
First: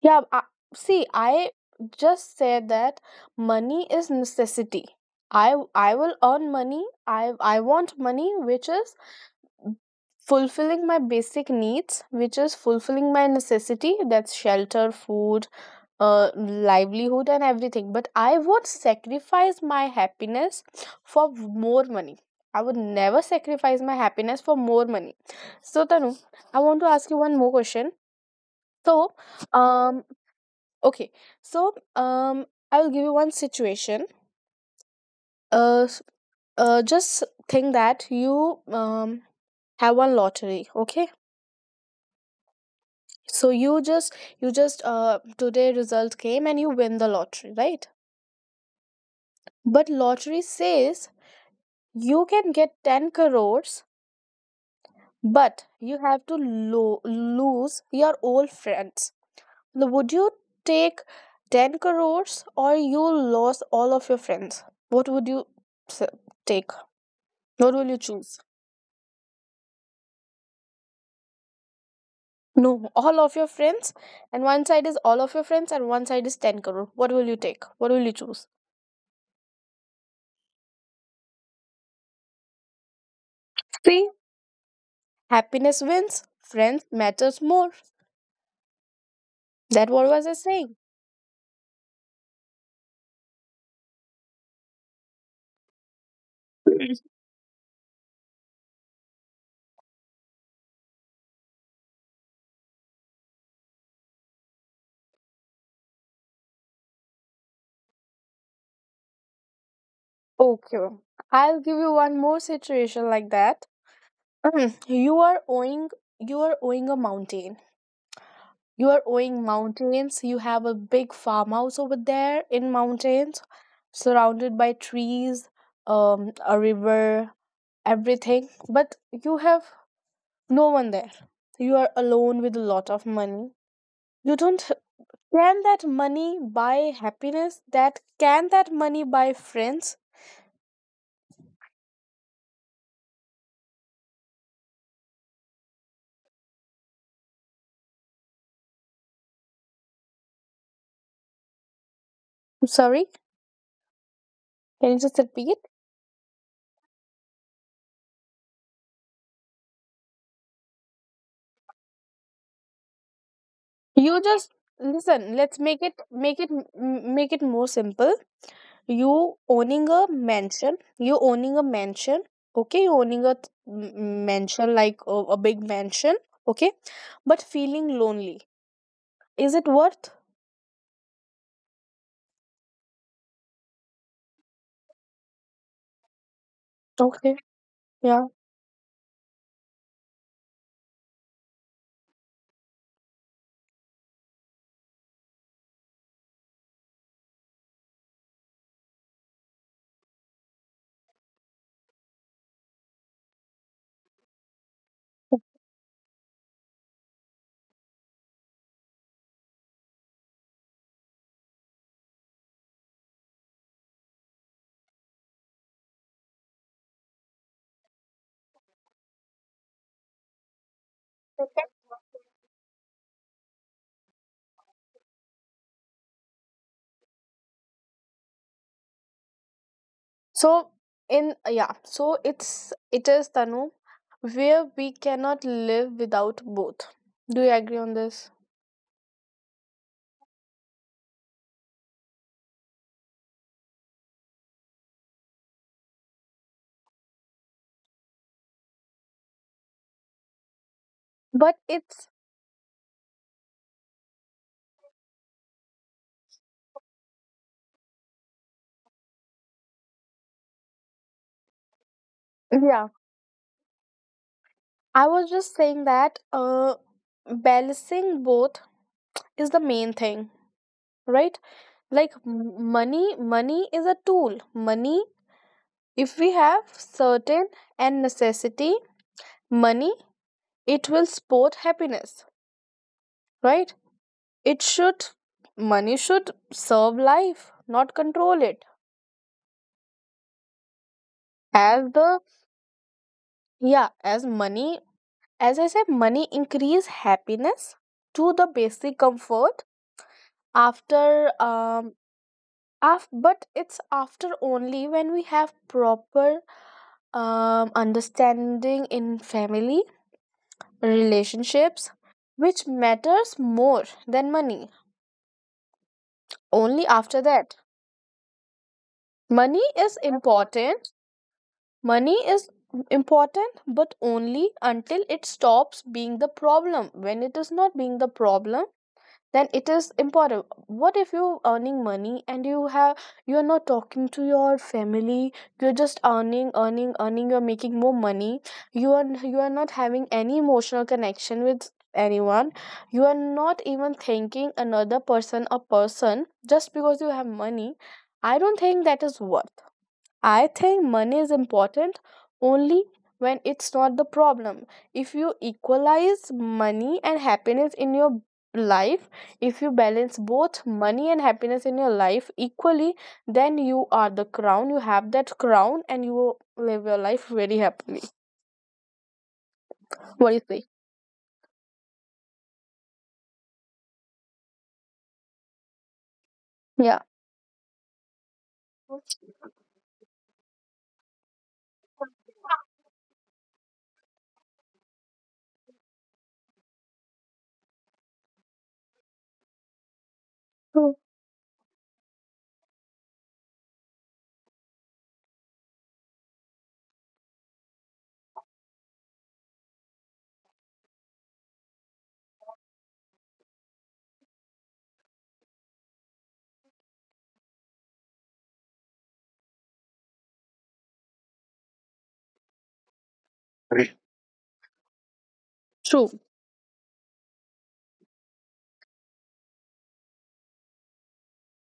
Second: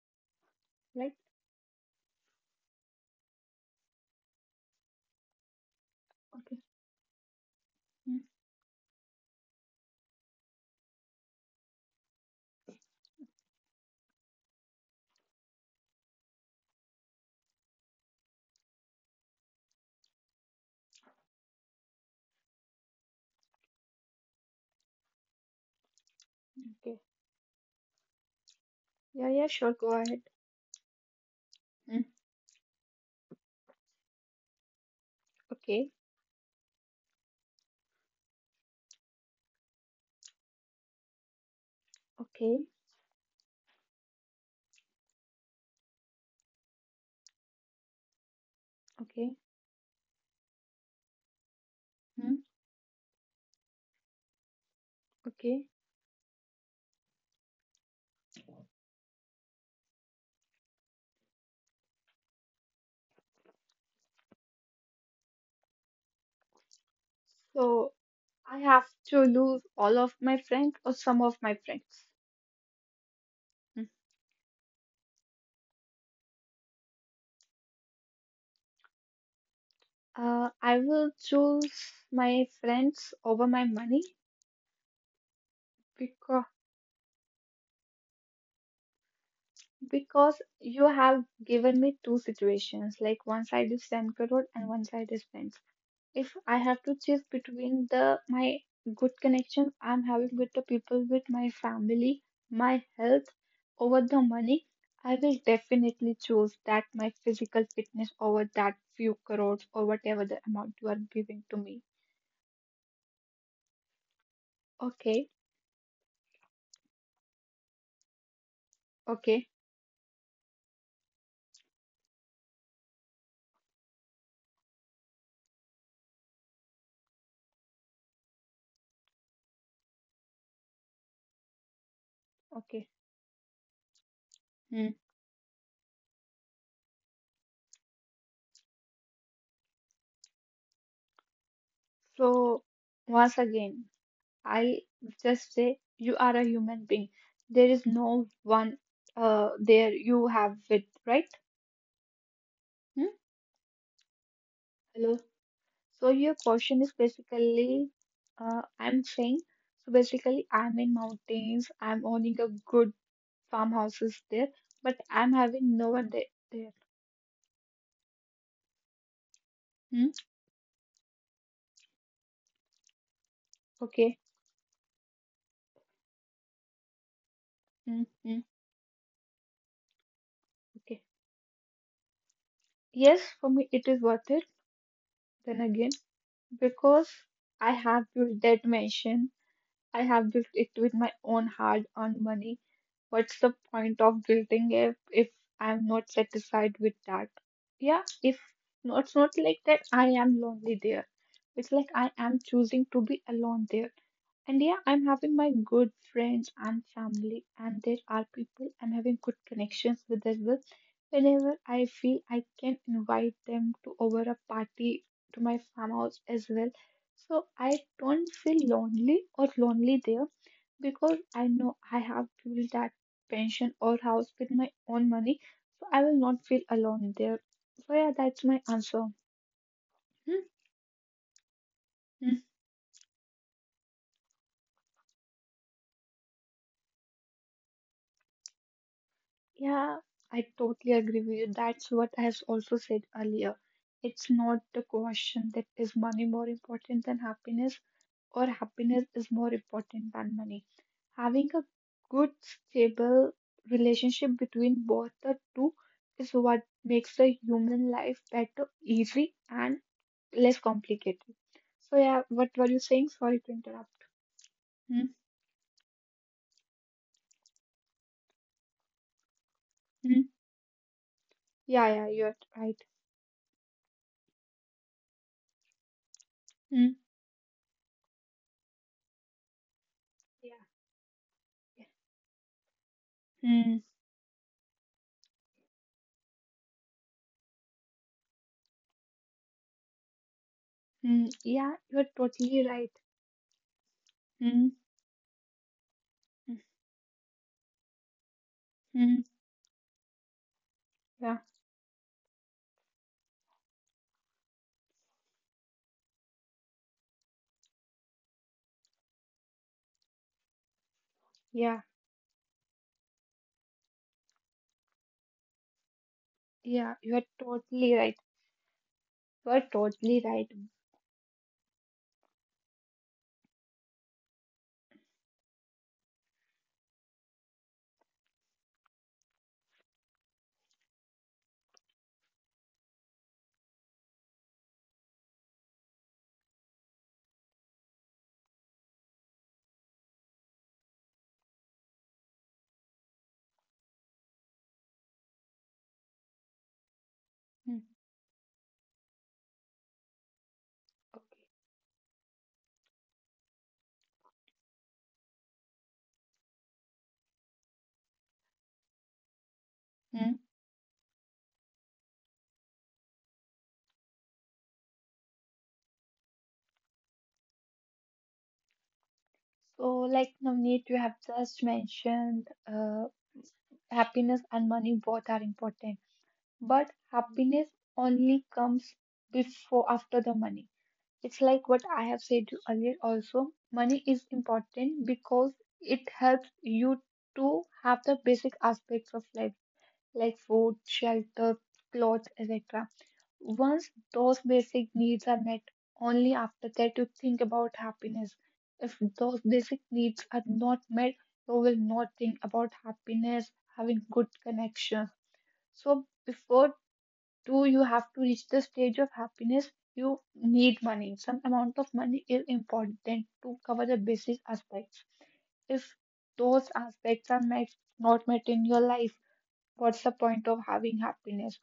[SPEAKER 1] Yeah, I, see,
[SPEAKER 2] Right?
[SPEAKER 1] I just said that money is necessity. I will earn
[SPEAKER 2] Okay.
[SPEAKER 1] money. I want
[SPEAKER 2] Mm.
[SPEAKER 1] money, which is fulfilling my basic needs, which is fulfilling my necessity. That's shelter, food, livelihood, and everything. But I would sacrifice my happiness for more money. I would never sacrifice my happiness for more money. So Tanu, I want to
[SPEAKER 2] Okay.
[SPEAKER 1] ask you one more question. So,
[SPEAKER 2] Yeah, yeah, sure, go
[SPEAKER 1] um,
[SPEAKER 2] ahead.
[SPEAKER 1] okay, so
[SPEAKER 2] Mm.
[SPEAKER 1] I will give you one situation. Uh,
[SPEAKER 2] Okay.
[SPEAKER 1] s- just think that you, have one lottery. Okay,
[SPEAKER 2] Okay.
[SPEAKER 1] so you just today result came and you win the lottery, right?
[SPEAKER 2] Okay.
[SPEAKER 1] But lottery says you
[SPEAKER 2] Mm.
[SPEAKER 1] can get 10 crores,
[SPEAKER 2] Okay.
[SPEAKER 1] but you have to lose your old friends. Now, would you take 10 crores or you lost all of your friends? What would you s- take? What will
[SPEAKER 2] So
[SPEAKER 1] you choose?
[SPEAKER 2] I have to lose all of my friends or some of my friends?
[SPEAKER 1] No, all of your
[SPEAKER 2] Mm.
[SPEAKER 1] friends, and one side is all of your friends, and one side is 10 crore. What will you take? What will you choose?
[SPEAKER 2] I will choose my friends over my money
[SPEAKER 1] See, happiness wins,
[SPEAKER 2] because.
[SPEAKER 1] friends matters more. That what was I
[SPEAKER 2] Because
[SPEAKER 1] saying?
[SPEAKER 2] you have given me two situations, like one side is 10 crore and one side is friends. If I have to choose between the my good connection I'm having with the people, with my family, my health over the money, I will definitely choose that my physical fitness over that few crores or whatever the amount
[SPEAKER 1] Okay,
[SPEAKER 2] you are giving to
[SPEAKER 1] I'll give
[SPEAKER 2] me.
[SPEAKER 1] you one more situation like that. you
[SPEAKER 2] Okay,
[SPEAKER 1] are owing, you are owing a mountain. You are owing
[SPEAKER 2] okay,
[SPEAKER 1] mountains. You have a big farmhouse over there in mountains, surrounded by trees, a river, everything. But you have no one there. You are alone with a
[SPEAKER 2] okay.
[SPEAKER 1] lot of money. You don't
[SPEAKER 2] Hmm.
[SPEAKER 1] Can that money buy happiness? That can that money buy friends?
[SPEAKER 2] So, once again, I'll just say you are a human being. There is no one, there you have with, right? Hmm?
[SPEAKER 1] I'm sorry,
[SPEAKER 2] Hello. So
[SPEAKER 1] can you
[SPEAKER 2] your
[SPEAKER 1] just repeat?
[SPEAKER 2] question is basically, I'm saying, so basically I'm in mountains, I'm owning a good farmhouses there,
[SPEAKER 1] You
[SPEAKER 2] but
[SPEAKER 1] just
[SPEAKER 2] I'm having no
[SPEAKER 1] listen.
[SPEAKER 2] one
[SPEAKER 1] Let's
[SPEAKER 2] there. there.
[SPEAKER 1] make it more simple. You
[SPEAKER 2] Hmm?
[SPEAKER 1] owning a mansion. You owning a mansion. Okay, you owning a th-
[SPEAKER 2] Okay.
[SPEAKER 1] m- mansion like a big mansion. Okay, but
[SPEAKER 2] Hmm,
[SPEAKER 1] feeling
[SPEAKER 2] hmm,
[SPEAKER 1] lonely. Is it worth?
[SPEAKER 2] okay. Yes, for me it is worth it. Then again, because I
[SPEAKER 1] Okay.
[SPEAKER 2] have built that
[SPEAKER 1] Yeah.
[SPEAKER 2] mansion, I have built it with my own hard-earned money. What's the point of building it if I'm not satisfied with that? Yeah, if no, it's not like that I am lonely there. It's like I am choosing to be alone there. And yeah, I'm having my good friends and family, and there are people I'm having good connections with as well. Whenever I feel, I can invite them to over a party to my farmhouse as well. So I don't feel lonely or lonely there, because I know I have built that pension or house with my own money, so I will not feel alone there. So yeah, that's my answer. Hmm,
[SPEAKER 1] So so
[SPEAKER 2] hmm.
[SPEAKER 1] it's it is Tanu where we cannot live without both. Do you agree on this?
[SPEAKER 2] Yeah, I totally agree with you. That's what I have also said earlier. It's not the question that is money more important than happiness or happiness is more important than money. Having
[SPEAKER 1] But
[SPEAKER 2] a
[SPEAKER 1] it's
[SPEAKER 2] good, stable relationship between both the two is what makes the human life better, easy, and less complicated. So yeah, what were you
[SPEAKER 1] Yeah.
[SPEAKER 2] saying? Sorry to interrupt.
[SPEAKER 1] I
[SPEAKER 2] Hmm,
[SPEAKER 1] was just saying that balancing both is the main
[SPEAKER 2] hmm.
[SPEAKER 1] thing, right?
[SPEAKER 2] Yeah, yeah,
[SPEAKER 1] Like
[SPEAKER 2] you're
[SPEAKER 1] m-
[SPEAKER 2] right.
[SPEAKER 1] money money is a tool. Money if we have
[SPEAKER 2] Hmm.
[SPEAKER 1] certain and necessity money
[SPEAKER 2] Yeah,
[SPEAKER 1] it will support happiness,
[SPEAKER 2] yeah.
[SPEAKER 1] right?
[SPEAKER 2] Hmm,
[SPEAKER 1] It should Money should serve life, not control it
[SPEAKER 2] hmm, yeah,
[SPEAKER 1] as
[SPEAKER 2] you're
[SPEAKER 1] the
[SPEAKER 2] totally right.
[SPEAKER 1] yeah as
[SPEAKER 2] Hmm,
[SPEAKER 1] money as I said money increase happiness to the basic
[SPEAKER 2] hmm.
[SPEAKER 1] comfort after
[SPEAKER 2] Yeah,
[SPEAKER 1] um but it's after only when we have proper understanding in family
[SPEAKER 2] yeah,
[SPEAKER 1] relationships which matters more than money only
[SPEAKER 2] yeah,
[SPEAKER 1] after
[SPEAKER 2] you're
[SPEAKER 1] that
[SPEAKER 2] totally right.
[SPEAKER 1] money
[SPEAKER 2] You're
[SPEAKER 1] is
[SPEAKER 2] totally right.
[SPEAKER 1] important money is important but only until it stops being the problem. When it is not being the problem then it is important. What if you earning money and you have you're not talking to your family, you're just earning, you're making more money, you are not having any emotional connection with anyone, you are not even thinking another person a person just because you have money.
[SPEAKER 2] Hmm.
[SPEAKER 1] I don't think that is worth. I think money is
[SPEAKER 2] Okay.
[SPEAKER 1] important only when it's not the problem. If you equalize money and happiness in your life, if you balance
[SPEAKER 2] Hmm.
[SPEAKER 1] both money and happiness in your life equally, then you are the crown. You have that crown and you live your life very happily.
[SPEAKER 2] So,
[SPEAKER 1] What do
[SPEAKER 2] like
[SPEAKER 1] you say?
[SPEAKER 2] Navneet, you have just mentioned, happiness and money both are important, but
[SPEAKER 1] Yeah.
[SPEAKER 2] happiness only comes before after the money. It's like what I have said you earlier also. Money is important because it helps you to have the basic aspects of life, like food,
[SPEAKER 1] True.
[SPEAKER 2] shelter, clothes, etc. Once those basic needs are met, only after that you think about happiness. If those basic needs are not met, you will not think about happiness, having good connections. So before do you have to reach the stage of happiness, you need money. Some amount of money is important to cover the basic aspects. If
[SPEAKER 1] True.
[SPEAKER 2] those aspects not met in your life, what's the point of having happiness?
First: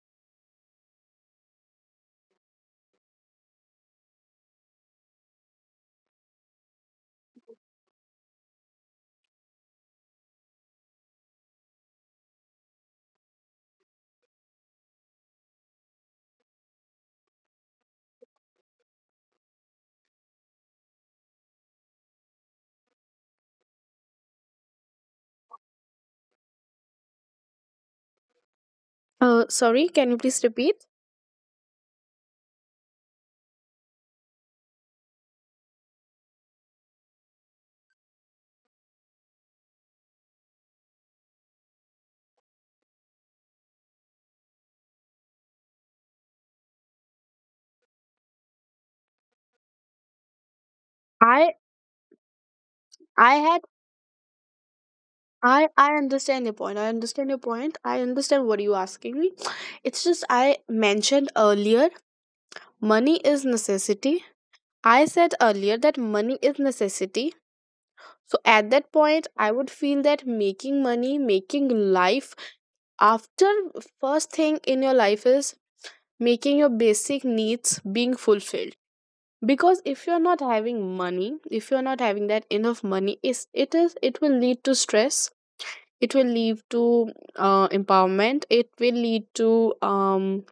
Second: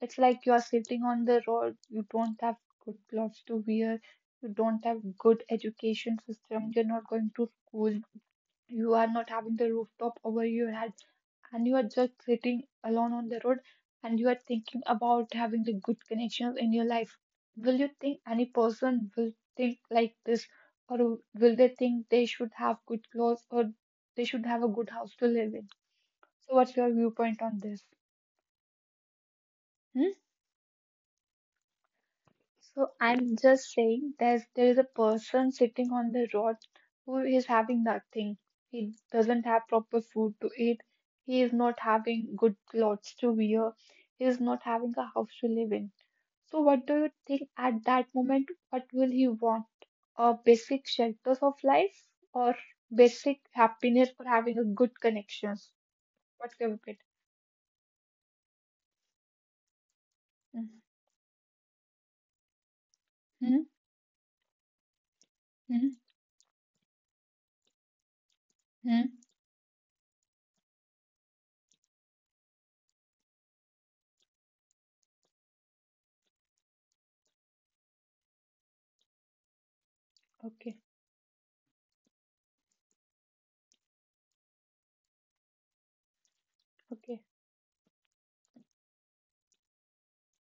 [SPEAKER 2] It's like you're sitting on the road, you don't have good clothes to wear, you don't have good education system, you're not going to school, you are not having the rooftop over your head, and you are just sitting alone on the road, and you are thinking about having the good connections in your life. Will you think any person will think like this, or will they think they should have good clothes or they should have a good house to live in? So, what's your viewpoint on this?
[SPEAKER 1] Sorry, can you
[SPEAKER 2] Hmm?
[SPEAKER 1] please repeat?
[SPEAKER 2] So I'm just saying, there is a person sitting on the road who is having nothing. He doesn't have proper food to eat. He is not having good clothes to wear. He is not having a house to live in. So what do you think at that moment? What will he want? Basic shelters
[SPEAKER 1] I
[SPEAKER 2] of life, or
[SPEAKER 1] I
[SPEAKER 2] basic
[SPEAKER 1] had
[SPEAKER 2] happiness, or having a good
[SPEAKER 1] I
[SPEAKER 2] connections?
[SPEAKER 1] I understand your
[SPEAKER 2] What
[SPEAKER 1] point.
[SPEAKER 2] will
[SPEAKER 1] I
[SPEAKER 2] it?
[SPEAKER 1] understand your point. I understand what you're asking me. It's just I
[SPEAKER 2] Mm-hmm.
[SPEAKER 1] mentioned earlier money is necessity. I said earlier
[SPEAKER 2] Mm-hmm.
[SPEAKER 1] that money is necessity. So at that
[SPEAKER 2] Mm-hmm.
[SPEAKER 1] point I would feel that making life after first thing in your life is making your basic needs being fulfilled, because if you're not
[SPEAKER 2] Okay.
[SPEAKER 1] having money, if you're not having that enough money, is it will lead to stress, it will lead to
[SPEAKER 2] Okay.
[SPEAKER 1] empowerment, it will lead to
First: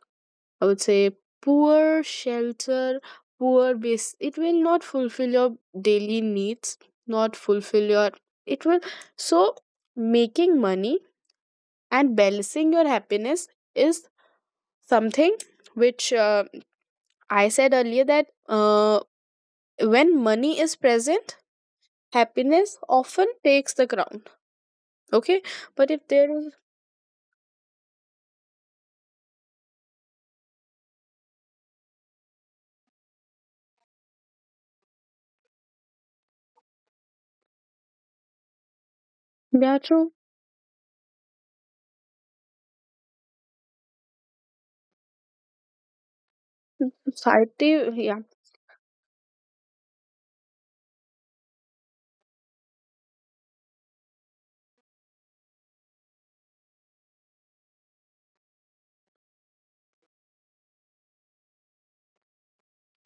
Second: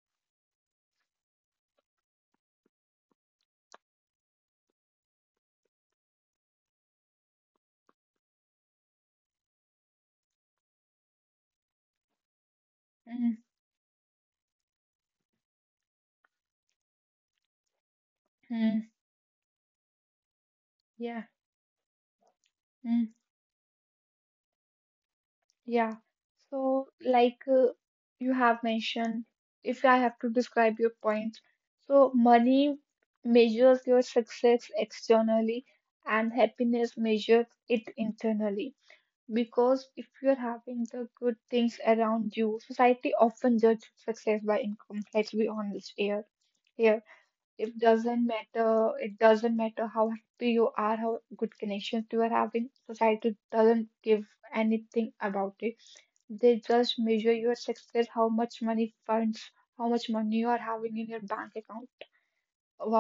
[SPEAKER 1] I would say poor shelter, poor base. It will not fulfill your daily needs, not fulfill your it will so making money and balancing your
[SPEAKER 2] Mm-hmm.
[SPEAKER 1] happiness is something which I said earlier that
[SPEAKER 2] Mm-hmm.
[SPEAKER 1] uh, when money is
[SPEAKER 2] Yeah.
[SPEAKER 1] present happiness
[SPEAKER 2] Mm-hmm.
[SPEAKER 1] often takes the crown. Okay, but
[SPEAKER 2] Yeah.
[SPEAKER 1] if there is
[SPEAKER 2] So, like, you have mentioned, if I have to describe your point, so money measures your success externally and happiness measures it internally.
[SPEAKER 1] yeah
[SPEAKER 2] Because if
[SPEAKER 1] true
[SPEAKER 2] you're having the good things around you, society often judges success by income. Let's be honest here. Here, it
[SPEAKER 1] society yeah,
[SPEAKER 2] doesn't matter. It doesn't matter how happy you are, how good connections you are having. Society doesn't give anything about it. They just measure your success, how much money you are having in your bank account.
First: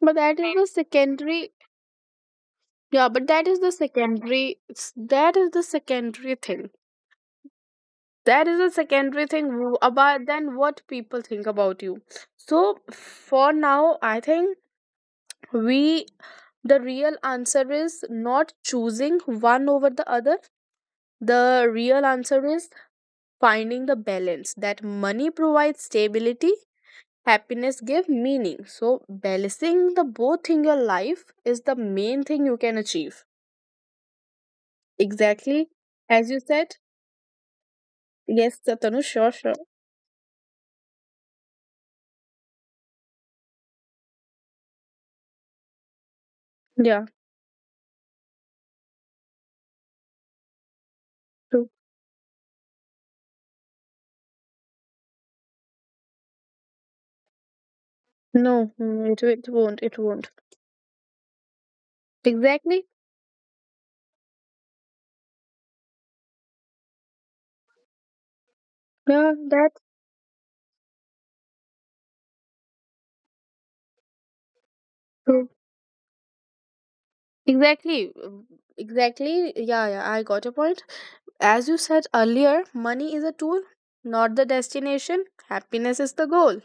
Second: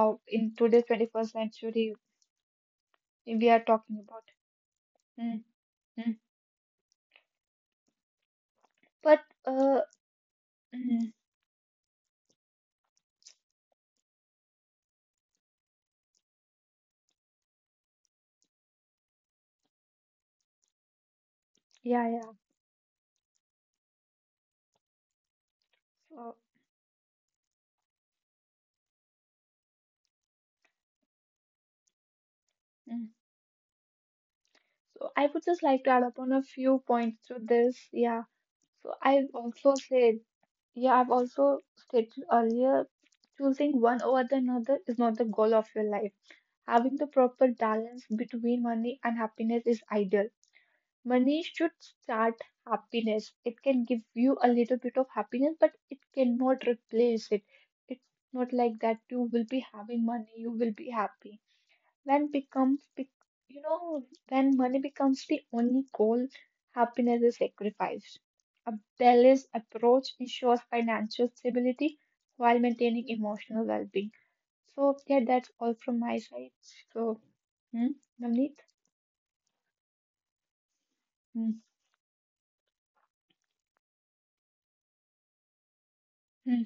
[SPEAKER 1] but that
[SPEAKER 2] in
[SPEAKER 1] is the
[SPEAKER 2] today's 21st
[SPEAKER 1] secondary.
[SPEAKER 2] century,
[SPEAKER 1] Yeah, but that
[SPEAKER 2] we
[SPEAKER 1] is
[SPEAKER 2] are
[SPEAKER 1] the
[SPEAKER 2] talking about.
[SPEAKER 1] secondary. That
[SPEAKER 2] Mm,
[SPEAKER 1] is the
[SPEAKER 2] mm.
[SPEAKER 1] secondary thing. That is the
[SPEAKER 2] But,
[SPEAKER 1] secondary thing
[SPEAKER 2] uh,
[SPEAKER 1] about then what
[SPEAKER 2] mm,
[SPEAKER 1] people think about you. So for now, I think we the real answer is not choosing one over the other. The real
[SPEAKER 2] yeah, yeah.
[SPEAKER 1] answer is finding the balance, that money provides
[SPEAKER 2] So,
[SPEAKER 1] stability, happiness give meaning. So balancing the both in your life is the main thing you can
[SPEAKER 2] mm.
[SPEAKER 1] achieve.
[SPEAKER 2] So I would just
[SPEAKER 1] Exactly.
[SPEAKER 2] like to add upon
[SPEAKER 1] As
[SPEAKER 2] a
[SPEAKER 1] you said,
[SPEAKER 2] few points to this. Yeah.
[SPEAKER 1] yes,
[SPEAKER 2] So
[SPEAKER 1] Tanu,
[SPEAKER 2] I've
[SPEAKER 1] sure, sure.
[SPEAKER 2] also said, yeah, I've also stated earlier, choosing one over the another is not the goal of your life. Having the
[SPEAKER 1] Yeah,
[SPEAKER 2] proper balance between money and happiness is ideal. Money should
[SPEAKER 1] true.
[SPEAKER 2] start happiness. It can give you a little bit of happiness, but it cannot replace it. It's not like that
[SPEAKER 1] No,
[SPEAKER 2] you
[SPEAKER 1] mm,
[SPEAKER 2] will be
[SPEAKER 1] it
[SPEAKER 2] having
[SPEAKER 1] won't, it
[SPEAKER 2] money, you
[SPEAKER 1] won't.
[SPEAKER 2] will be happy. When becomes, bec-
[SPEAKER 1] Exactly.
[SPEAKER 2] you know, when money becomes the only goal, happiness is sacrificed. A
[SPEAKER 1] Yeah,
[SPEAKER 2] balanced
[SPEAKER 1] that's
[SPEAKER 2] approach ensures financial stability while maintaining emotional well-being. So yeah, that's
[SPEAKER 1] true.
[SPEAKER 2] all from my side. So, hmm,
[SPEAKER 1] Exactly. Mm.
[SPEAKER 2] Navneet?
[SPEAKER 1] Exactly. Yeah, yeah, I got your point.
[SPEAKER 2] Hmm,
[SPEAKER 1] As you said earlier, money is a tool, not the destination. Happiness is the goal.
[SPEAKER 2] hmm,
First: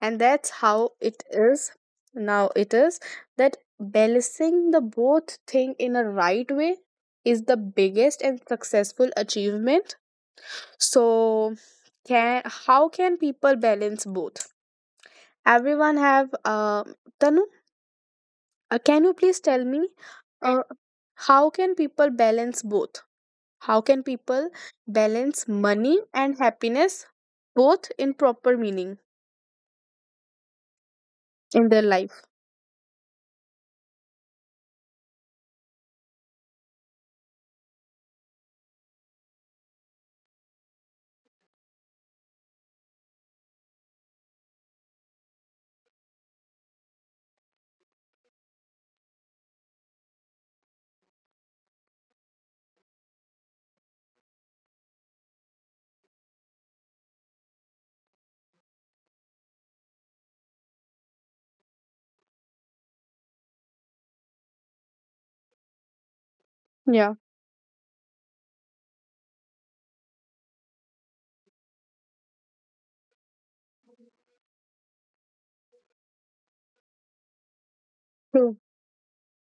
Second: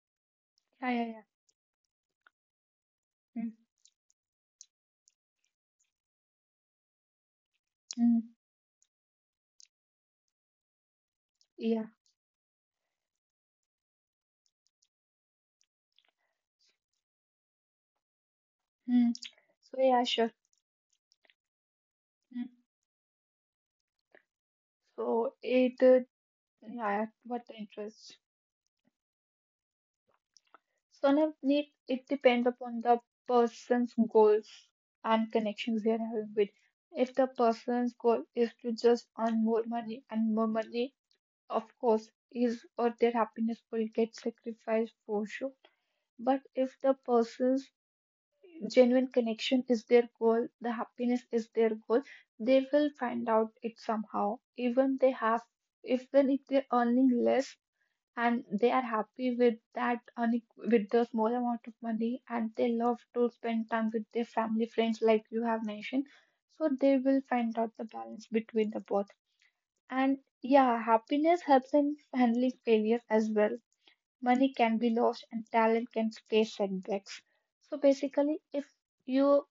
[SPEAKER 1] And that's how
[SPEAKER 2] yeah, yeah, yeah.
[SPEAKER 1] it is. Now it is
[SPEAKER 2] Hmm,
[SPEAKER 1] that balancing the both thing in a right way is the biggest
[SPEAKER 2] hmm.
[SPEAKER 1] and successful achievement. So
[SPEAKER 2] Yeah.
[SPEAKER 1] can how can people balance both everyone have Tanu can
[SPEAKER 2] Hmm.
[SPEAKER 1] you please tell
[SPEAKER 2] So
[SPEAKER 1] me
[SPEAKER 2] yeah, sure.
[SPEAKER 1] uh, how can people
[SPEAKER 2] Hmm.
[SPEAKER 1] balance both, how can people
[SPEAKER 2] So
[SPEAKER 1] balance
[SPEAKER 2] it,
[SPEAKER 1] money and
[SPEAKER 2] yeah,
[SPEAKER 1] happiness
[SPEAKER 2] what
[SPEAKER 1] both in
[SPEAKER 2] interest.
[SPEAKER 1] proper meaning
[SPEAKER 2] So now it
[SPEAKER 1] in their
[SPEAKER 2] it
[SPEAKER 1] life?
[SPEAKER 2] depends upon the person's goals and connections they are having with. If the person's goal is to just earn more money and more money, of course, his or their happiness will get sacrificed for sure. But if the person's genuine connection is their goal, the happiness is their goal, they will find out it somehow. Even if they're earning less and they are happy with that, earning with the small amount of money, and they love to spend time with their family, friends, like you have mentioned. So they
[SPEAKER 1] Yeah,
[SPEAKER 2] will find out the balance between the both. And yeah, happiness helps in handling failures as well. Money can be lost and talent can face setbacks. So basically,
[SPEAKER 1] true.
[SPEAKER 2] if you,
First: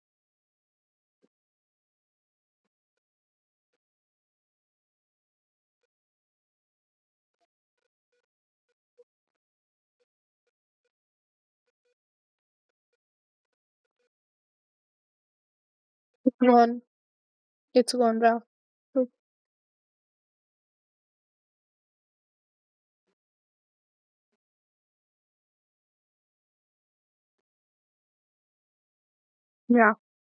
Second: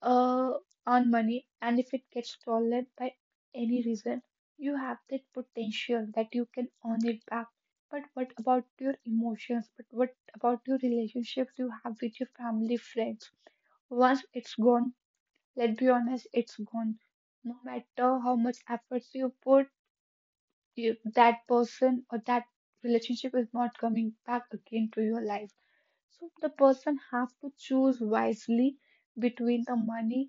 [SPEAKER 2] uh, on money, and if it gets stolen by any reason, you have that potential that you can earn it back. But what about your emotions? But what about your relationships you have with your family, friends? Once it's gone, let's be honest,
[SPEAKER 1] It's
[SPEAKER 2] it's
[SPEAKER 1] gone.
[SPEAKER 2] gone. No
[SPEAKER 1] It's
[SPEAKER 2] matter
[SPEAKER 1] gone,
[SPEAKER 2] how
[SPEAKER 1] Ra.
[SPEAKER 2] much efforts
[SPEAKER 1] True.
[SPEAKER 2] you put, that person or that relationship is not coming back again to your life. So the person has to choose wisely between the
[SPEAKER 1] Yeah,
[SPEAKER 2] money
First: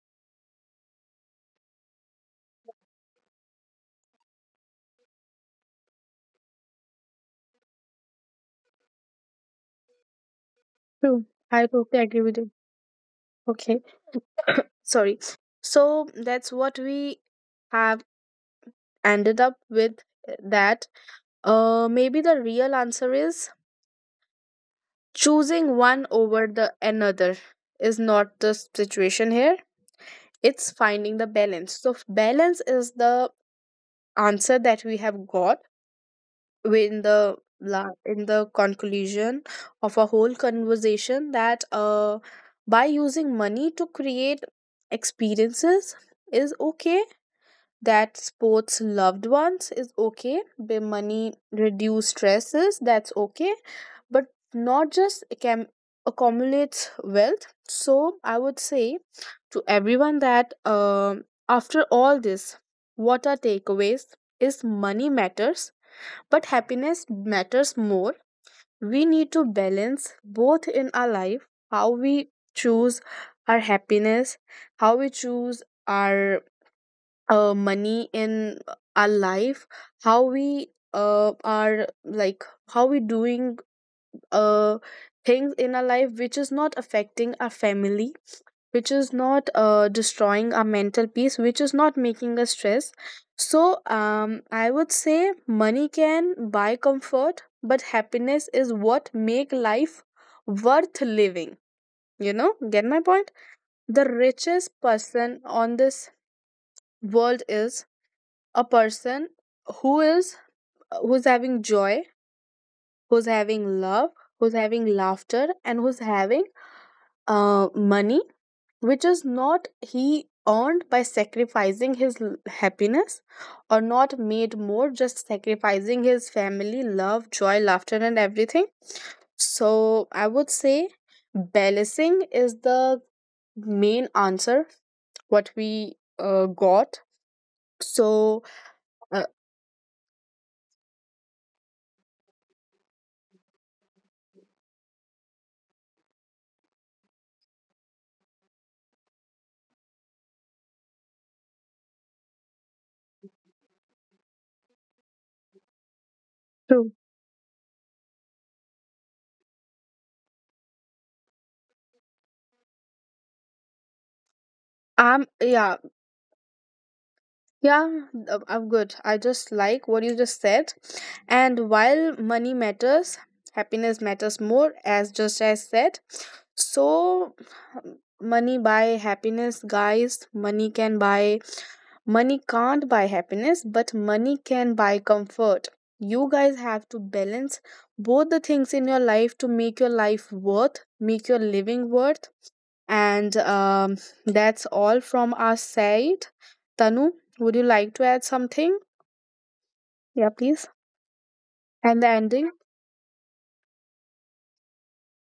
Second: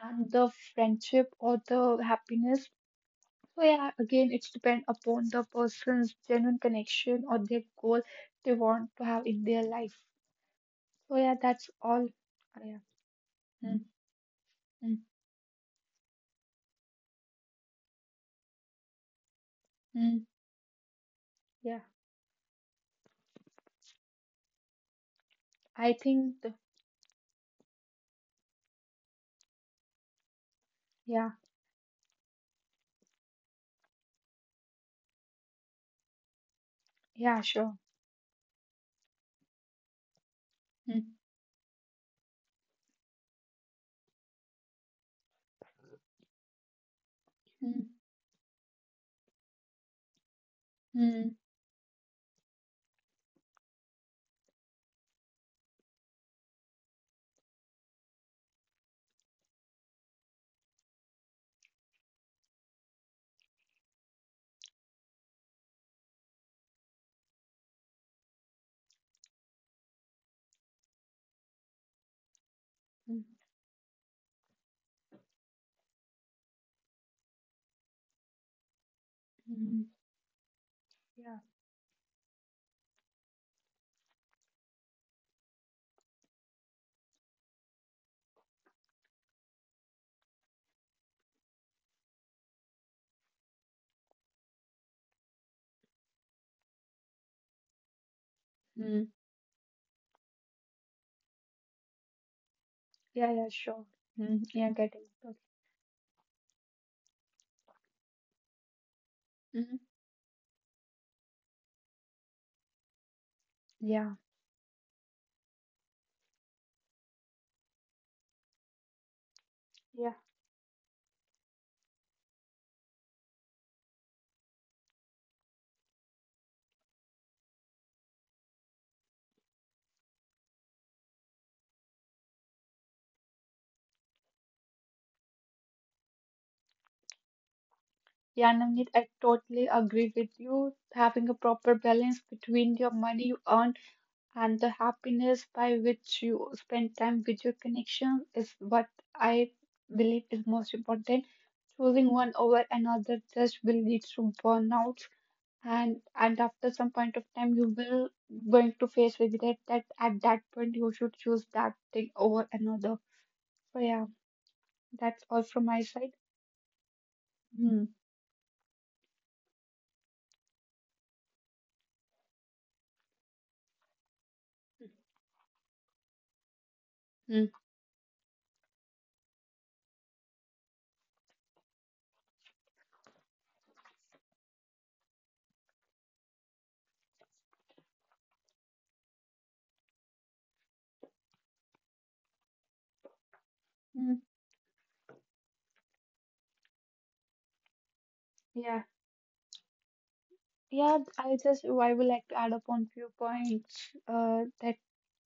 [SPEAKER 2] and the friendship or the happiness. So yeah, again, it's depend upon the person's genuine connection or their goal they want to have in their life. So
[SPEAKER 1] true.
[SPEAKER 2] yeah,
[SPEAKER 1] I
[SPEAKER 2] that's
[SPEAKER 1] totally
[SPEAKER 2] all.
[SPEAKER 1] agree with you.
[SPEAKER 2] Yeah. Mm,
[SPEAKER 1] Okay.
[SPEAKER 2] mm,
[SPEAKER 1] Sorry, so that's what we have ended up with
[SPEAKER 2] mm.
[SPEAKER 1] eh, that
[SPEAKER 2] Yeah.
[SPEAKER 1] Maybe the real answer is choosing
[SPEAKER 2] I
[SPEAKER 1] one
[SPEAKER 2] think
[SPEAKER 1] over
[SPEAKER 2] the,
[SPEAKER 1] the another is not the situation here. It's finding the
[SPEAKER 2] yeah,
[SPEAKER 1] balance. So balance is the answer that we have got in the
[SPEAKER 2] yeah, sure.
[SPEAKER 1] in the conclusion of a whole
[SPEAKER 2] Mm,
[SPEAKER 1] conversation, that by using money to create experiences is okay,
[SPEAKER 2] mm,
[SPEAKER 1] that sports loved ones is okay, the money
[SPEAKER 2] mm,
[SPEAKER 1] reduce stresses, that's okay, but not just accumulates wealth. So I would say to everyone that after all this, what are takeaways is money matters but happiness matters more. We need to balance both in our life. How we choose
[SPEAKER 2] mm,
[SPEAKER 1] our happiness, how we choose our money in our life,
[SPEAKER 2] mm.
[SPEAKER 1] how we
[SPEAKER 2] Yeah.
[SPEAKER 1] are like how we doing uh, things in our life which is not affecting our family, which is not destroying our mental peace, which is not making us stress. So I would say money can buy comfort but happiness is what
[SPEAKER 2] Mm.
[SPEAKER 1] make life worth living. You know, get my point?
[SPEAKER 2] Yeah, yeah, sure.
[SPEAKER 1] The
[SPEAKER 2] Mm,
[SPEAKER 1] richest
[SPEAKER 2] yeah, getting it.
[SPEAKER 1] person
[SPEAKER 2] Okay.
[SPEAKER 1] on this world is a person
[SPEAKER 2] Mm,
[SPEAKER 1] who is who's having joy, who's having love,
[SPEAKER 2] yeah,
[SPEAKER 1] who's having laughter, and who's having money which is not
[SPEAKER 2] yeah.
[SPEAKER 1] he earned by sacrificing his happiness, or not made more just sacrificing his family, love, joy, laughter, and everything. So I would say balancing is the main answer what we got. So
[SPEAKER 2] Yeah, Navneet, I
[SPEAKER 1] uh,
[SPEAKER 2] totally agree with you. Having a proper balance between your money you earn and the happiness by which you spend time with your connection is what I believe is most important. Choosing one over another just will lead to burnouts, and after
[SPEAKER 1] true.
[SPEAKER 2] some point of time, you will going to face regret that at that point you should choose that thing over another. So yeah, that's all from
[SPEAKER 1] Yeah.
[SPEAKER 2] my side.
[SPEAKER 1] Yeah,
[SPEAKER 2] Hmm.
[SPEAKER 1] I'm good. I just like what you just said. And while money matters, happiness matters more, as just as said. So,
[SPEAKER 2] Hmm.
[SPEAKER 1] money buy happiness, guys. Money can't buy happiness, but money can buy comfort. You guys have to balance both the things in your life to make your life worth, make your living worth. And
[SPEAKER 2] Hmm.
[SPEAKER 1] that's all from our side. Tanu, would you like to add something?
[SPEAKER 2] Yeah.
[SPEAKER 1] Yeah, please.
[SPEAKER 2] Yeah, I just
[SPEAKER 1] And
[SPEAKER 2] I
[SPEAKER 1] the
[SPEAKER 2] would like to
[SPEAKER 1] ending?
[SPEAKER 2] add upon few points, that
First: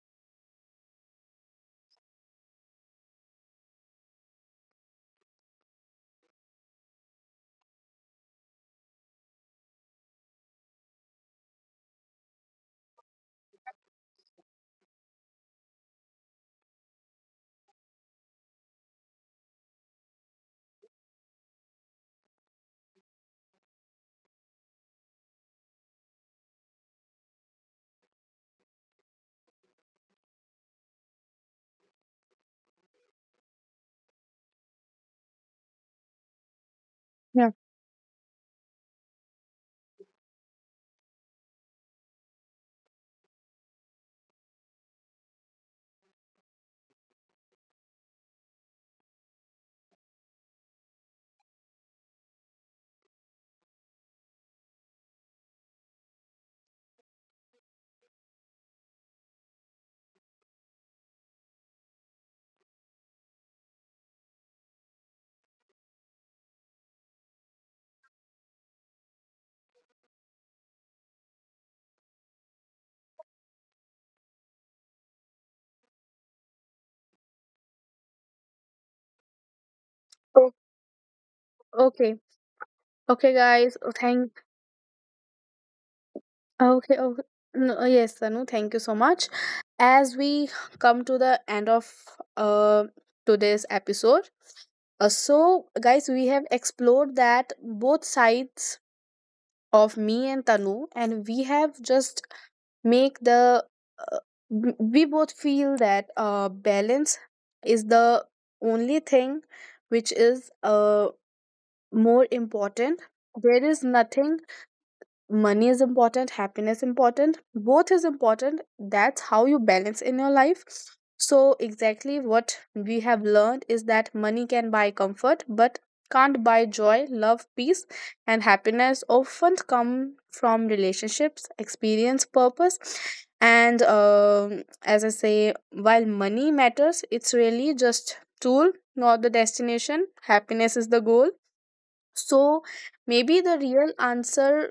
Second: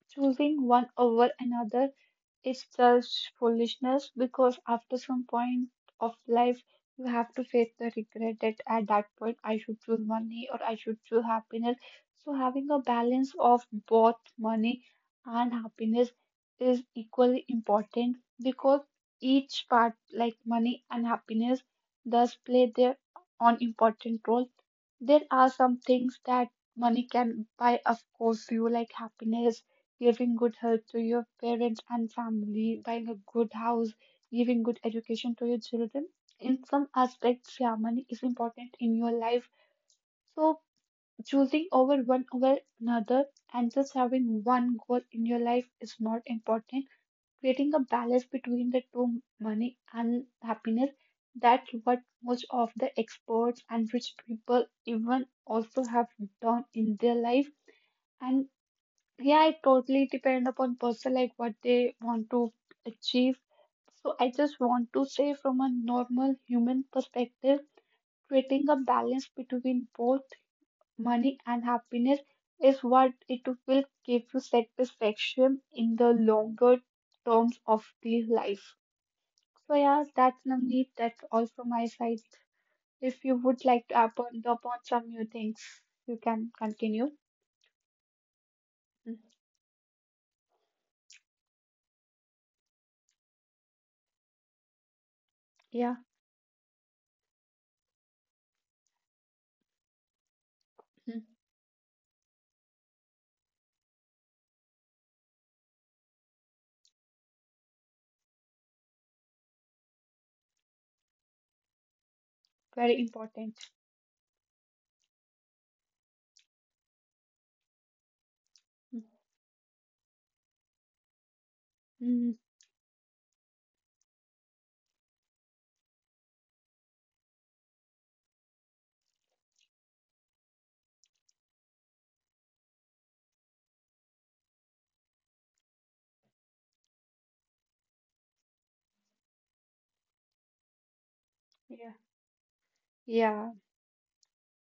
[SPEAKER 2] choosing one over another is just foolishness, because after some point of life you have to face the regret that at that point I should choose money or I should choose happiness. So having a balance of both money and happiness is equally important, because each part like money and happiness does play their own important role. There are some things that money can buy, of course, you like happiness, giving good health to your parents and family, buying a good house, giving good education to your children. In some
[SPEAKER 1] Yeah.
[SPEAKER 2] aspects, yeah, money is important in your life. So choosing over one over another and just having one goal in your life is not important. Creating a balance between the two, money and happiness, that's what most of the experts and rich people even also have done in their life. And yeah, it totally depends upon person, like what they want to achieve. So I just want to say, from a normal human perspective, creating a balance between both money and happiness is what it will give you satisfaction in the longer terms of the life. So yeah, that's,
[SPEAKER 1] Oh,
[SPEAKER 2] Navneet, that's all from my
[SPEAKER 1] okay.
[SPEAKER 2] side. If
[SPEAKER 1] Okay,
[SPEAKER 2] you would
[SPEAKER 1] guys. Oh,
[SPEAKER 2] like to add
[SPEAKER 1] thank.
[SPEAKER 2] on top on some new things, you can
[SPEAKER 1] Okay.
[SPEAKER 2] continue.
[SPEAKER 1] Okay. No, oh, yes, Tanu. Thank you so
[SPEAKER 2] Mm.
[SPEAKER 1] much. As we come to the end of uh, today's episode, so
[SPEAKER 2] Yeah,
[SPEAKER 1] guys, we have explored that both sides of me and Tanu, and
[SPEAKER 2] mm,
[SPEAKER 1] we have just make the uh, we both feel that balance is the only thing which is more important.
[SPEAKER 2] very important.
[SPEAKER 1] There is nothing. Money is important, happiness important, both is important,
[SPEAKER 2] Mm,
[SPEAKER 1] that's how you balance in your life. So exactly
[SPEAKER 2] mm.
[SPEAKER 1] what we have learned is that money can buy comfort but can't buy joy, love, peace, and happiness often come from relationships, experience, purpose. And as I say, while money matters, it's really just tool, not the destination. Happiness is the goal.
[SPEAKER 2] Yeah,
[SPEAKER 1] So maybe the
[SPEAKER 2] yeah.
[SPEAKER 1] real answer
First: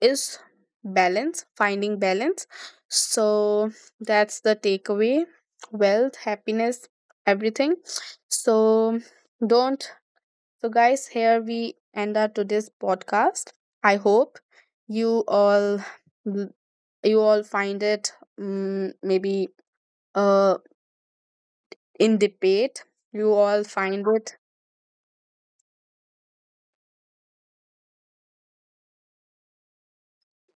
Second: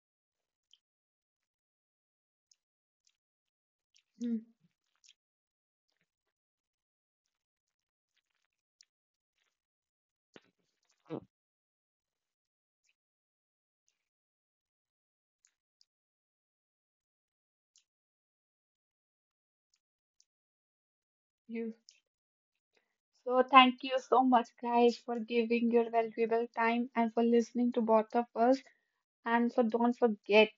[SPEAKER 1] is balance, finding balance. So
[SPEAKER 2] Mm.
[SPEAKER 1] that's the takeaway, wealth, happiness, everything. So don't, so guys, here we end our today's podcast. I hope you all you all find it mm maybe uh
[SPEAKER 2] You.
[SPEAKER 1] in debate you
[SPEAKER 2] So
[SPEAKER 1] all
[SPEAKER 2] thank you
[SPEAKER 1] find
[SPEAKER 2] so
[SPEAKER 1] it.
[SPEAKER 2] much, guys, for giving your valuable time and for listening to both of us. And so don't forget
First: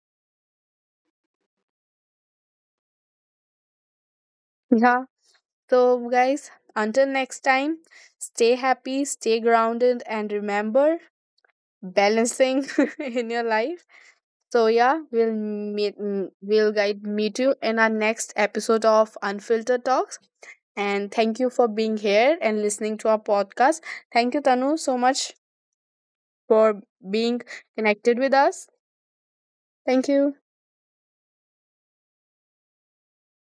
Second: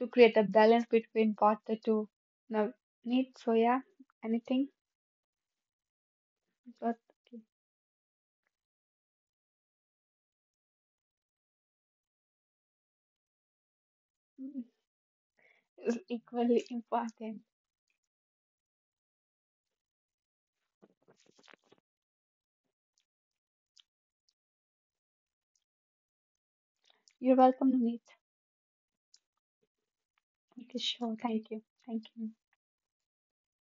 [SPEAKER 2] to create a balance between both the two, Navneet. So yeah, anything,
[SPEAKER 1] Yeah, so guys,
[SPEAKER 2] but
[SPEAKER 1] until next time, stay happy, stay grounded, and remember balancing in your life.
[SPEAKER 2] mm,
[SPEAKER 1] So yeah, we'll
[SPEAKER 2] is
[SPEAKER 1] meet mm,
[SPEAKER 2] equally
[SPEAKER 1] we'll guide
[SPEAKER 2] important.
[SPEAKER 1] meet you in our next episode of Unfiltered Talks. And thank you for being here and listening to our podcast. Thank you, Tanu, so much for
[SPEAKER 2] You're
[SPEAKER 1] being
[SPEAKER 2] welcome, Navneet.
[SPEAKER 1] connected with us. Thank you.
[SPEAKER 2] Thank you, sure. Thank you. Thank you.